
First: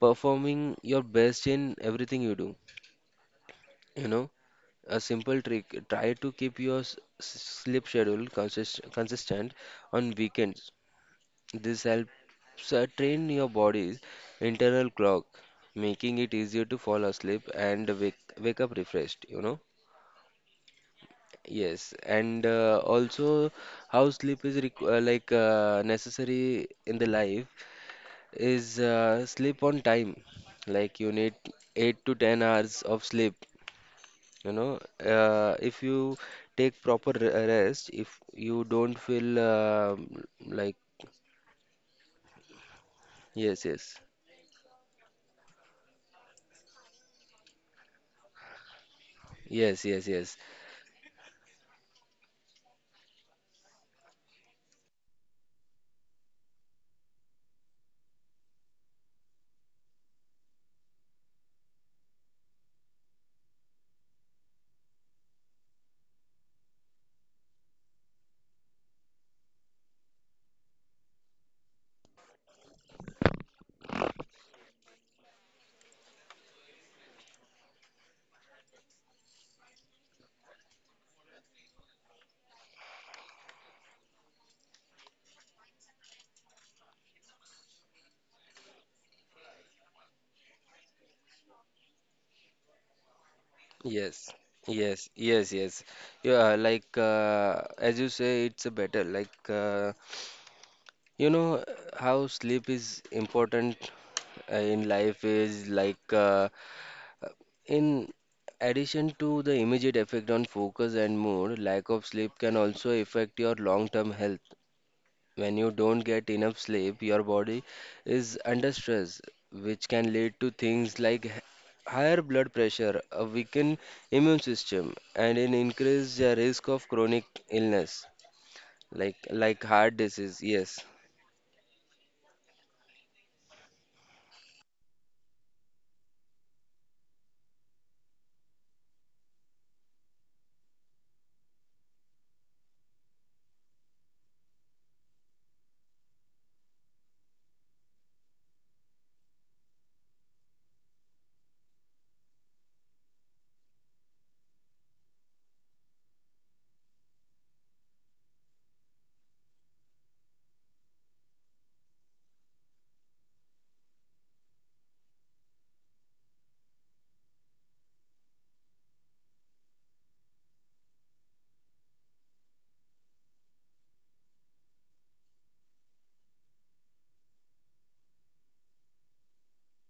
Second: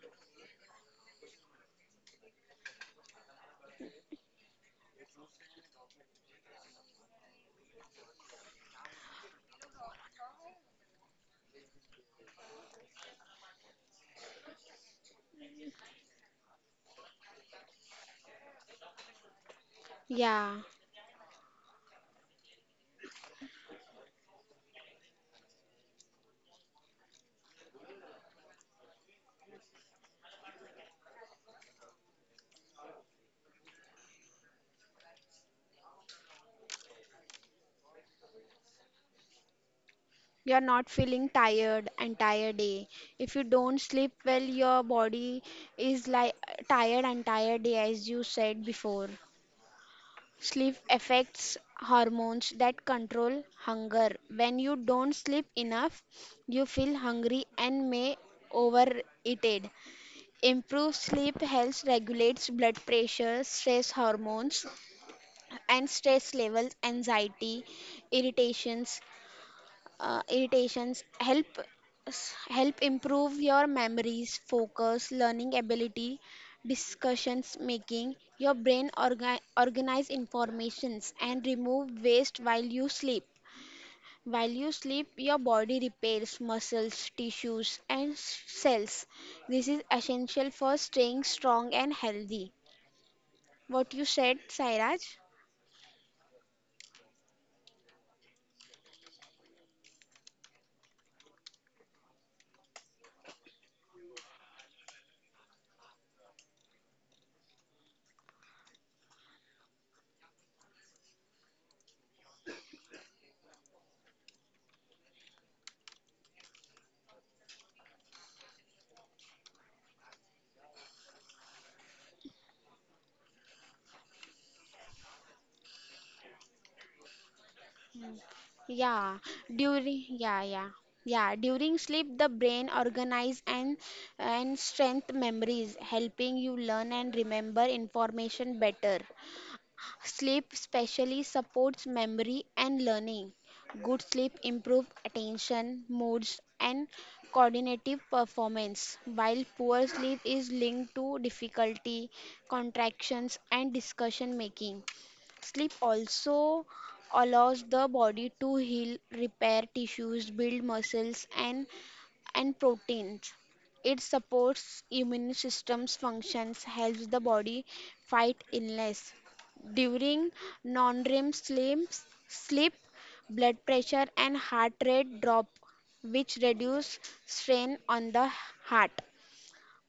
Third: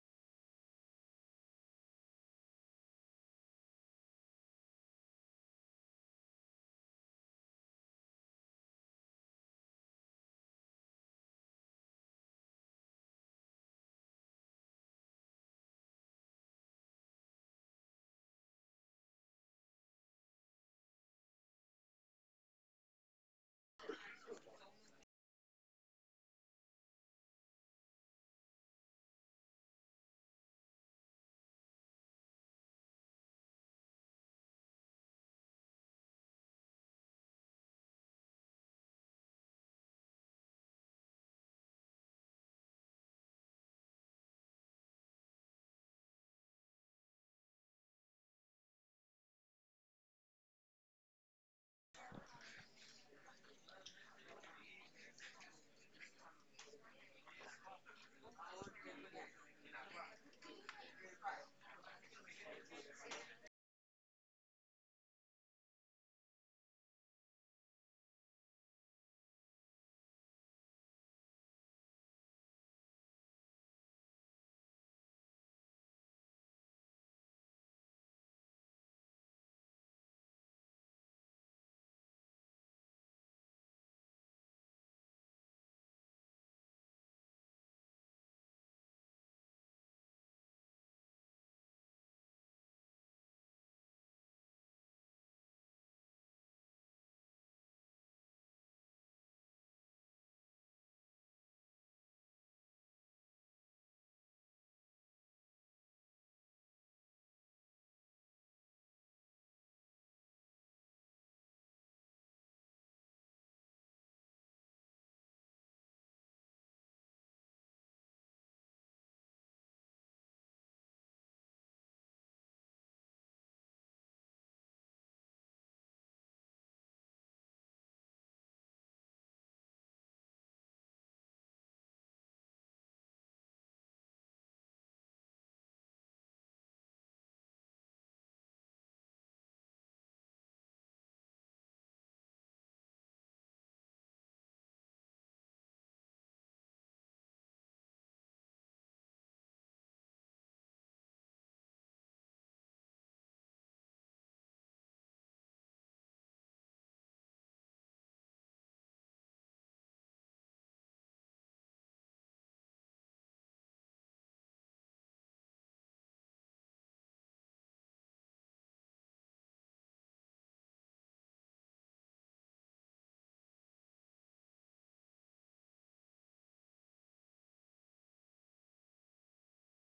performing your best in everything you do. You know, a simple trick: try to keep your s- s- sleep schedule consist consistent on weekends. This helps uh, train your body's internal clock, making it easier to fall asleep and wake wake up refreshed, you know.
Yeah.
Yes, and uh, also, how sleep is requ uh, like uh, necessary in the life is, uh, sleep on time. Like, you need eight to ten hours of sleep, you know. Uh, if you take proper re- rest, if you don't feel um
You're
like
not feeling tired entire day. If you
yes,
don't
yes,
sleep well, your body is like tired entire day, as you said before.
yes, yes, yes,
Sleep affects hormones that control hunger. When you don't sleep enough, you feel hungry and may overeat. Improved sleep helps regulates blood pressure, stress hormones, and stress levels, anxiety, irritations, uh, irritations help help improve your memories, focus, learning ability, discussions making. Your brain orga- organize informations and remove waste while you sleep. While you sleep, your body repairs muscles, tissues, and s- cells. This is essential for staying strong and healthy. What you
yes.
said, Sairaj?
Yes, yes, yes. Yeah, like, uh, as you say, it's a better, like, uh, you know, how sleep is important uh, in life is, like, uh, uh, in addition to the immediate effect on focus and mood, lack of sleep can also affect your long-term health. When you don't get enough sleep, your body is under stress, which can lead to things like h- higher blood pressure, a weakened immune system, and an increased uh, risk of chronic illness, like
Yeah,
like heart
during
disease.
yeah, yeah.
Yes.
Yeah, during sleep the brain organize and and strength memories, helping you learn and remember information better. Sleep specially supports memory and learning. Good sleep improves attention, moods, and cognitive performance, while poor sleep is linked to difficulty, contractions, and discussion making. Sleep also allows the body to heal, repair tissues, build muscles, and and proteins. It supports immune system's functions, helps the body fight illness. During non-R E M sleep, sleep, blood pressure and heart rate drop, which reduce strain on the heart.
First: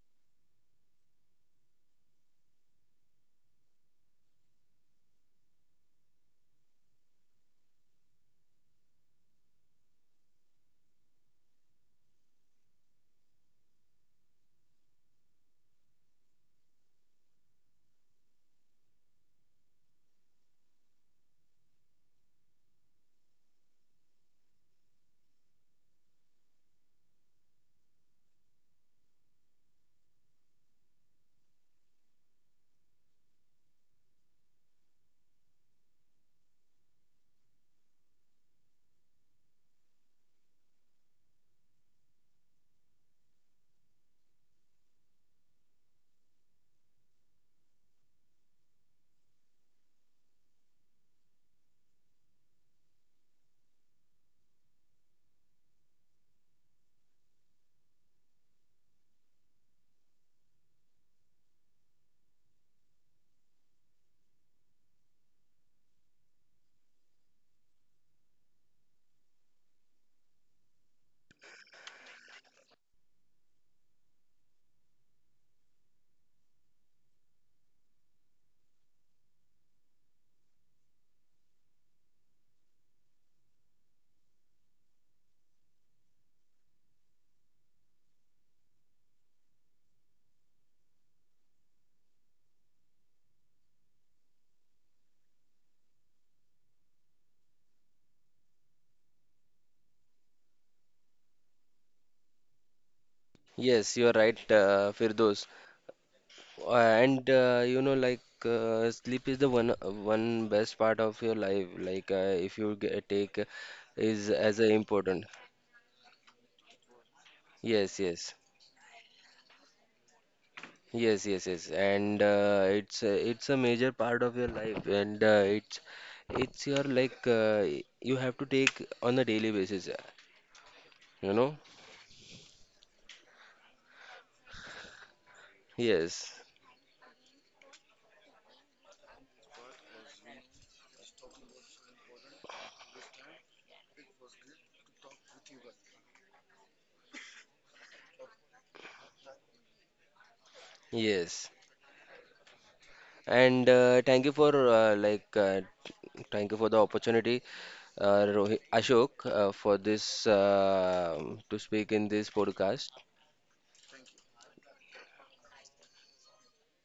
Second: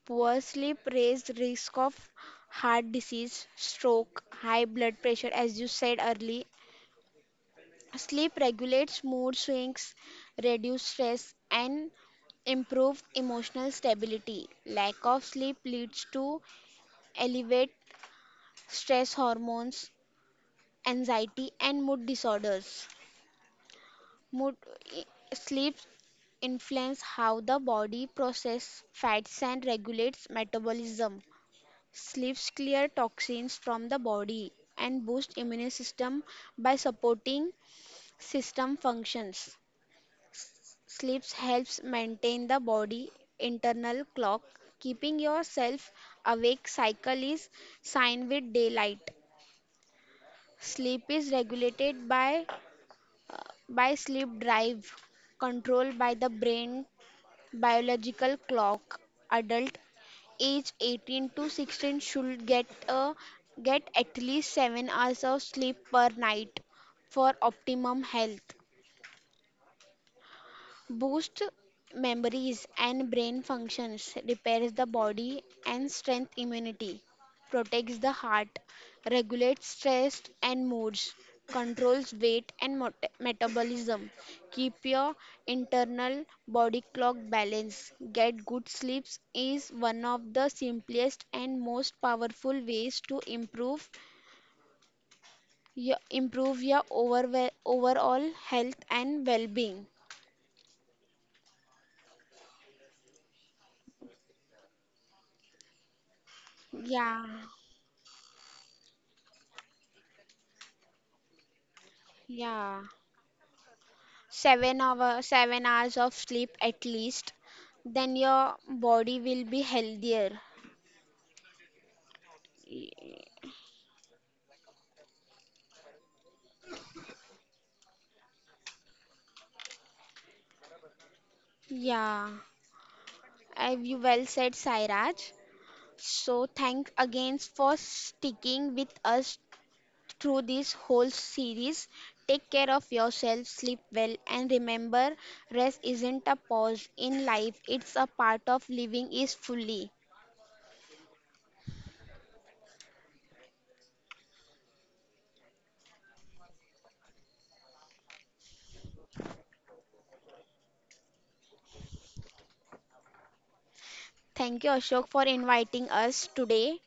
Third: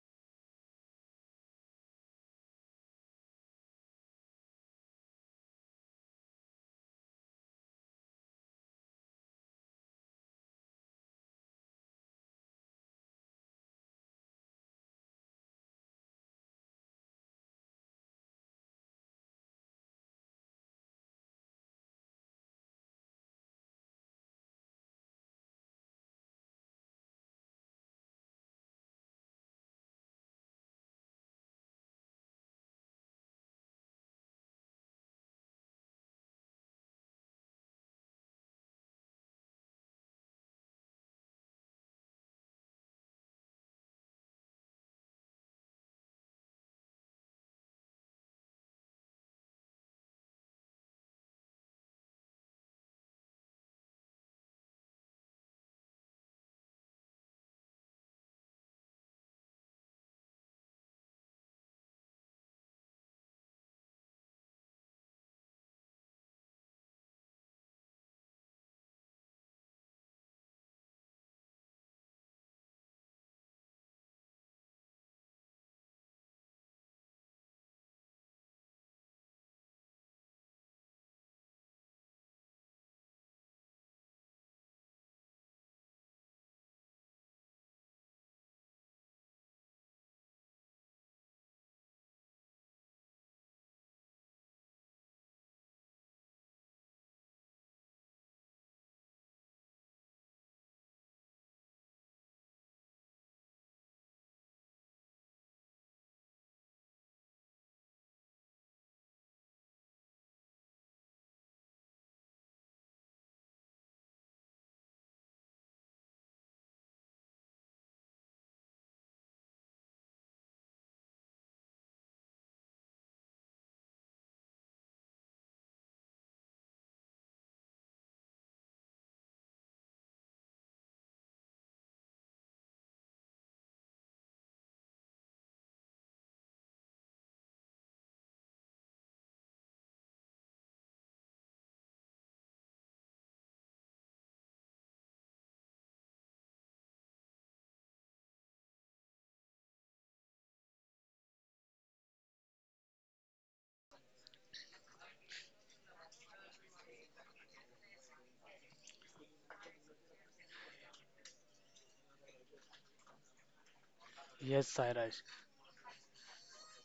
Poor sleep raise risk of heart disease, stroke, high blood pressure, as you said early. Sleep regulates mood swings, reduce stress, and improve emotional stability. Lack of sleep leads to elevated stress hormones, anxiety, and mood disorders. Mood sleep influence how the body processes fats and regulates metabolism. Sleeps clear toxins from the body and boost immune system by supporting system functions. Sleeps helps maintain the body internal clock. Keeping yourself awake cycle is sine with daylight. Sleep is regulated by by sleep drive, controlled by the brain biological clock. Adult age eighteen to sixteen should get a get at least seven hours of sleep per night for optimum health. Boosts memories and brain functions, repairs the body and strength immunity, protects the heart, regulates stress and moods, controls weight and mot- metabolism, keep your internal body clock balanced, get good sleeps is one of the simplest and most powerful ways to improve your, improve your overwe- overall health and well-being.
Yes, you are right, uh, Firdos. Uh,
Yeah,
and uh, you know, like, uh, sleep is the one one best part of your life. Like, uh, if you
yeah.
get, take, uh, is as a
seven hour
important.
seven hours of sleep at least
Yes,
then
yes,
your body will be healthier.
yes, yes, yes. And uh, it's
Y-
a, it's a major part of your life, and uh, it's it's your, like, uh, you have to take on a daily basis, uh, you know?
yeah Uh, you well said, Sairaj.
Yes,
So thank again for sticking with us through this whole series. Take care of yourself, sleep well, and remember, rest isn't a pause in life, it's a part of living is fully.
yes. And uh, thank you for uh, like uh, thank you for the opportunity, uh, Rohit, Ashok, uh, for this, uh, to speak in this podcast.
Thank
Yes,
you, Ashok, for
Sairaj.
inviting us today.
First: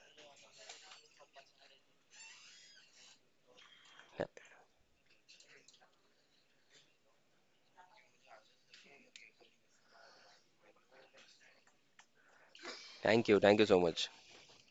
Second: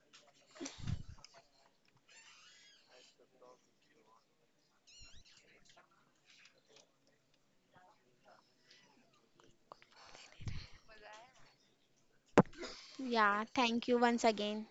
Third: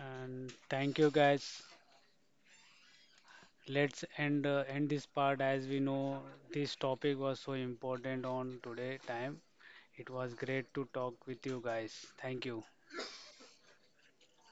And thank you guys. Let's end uh, end this part as we know this topic was so important on today time. It was great to talk with you guys. Thank you.
Thank you,
Yeah,
thank you so
thank you
much.
once again.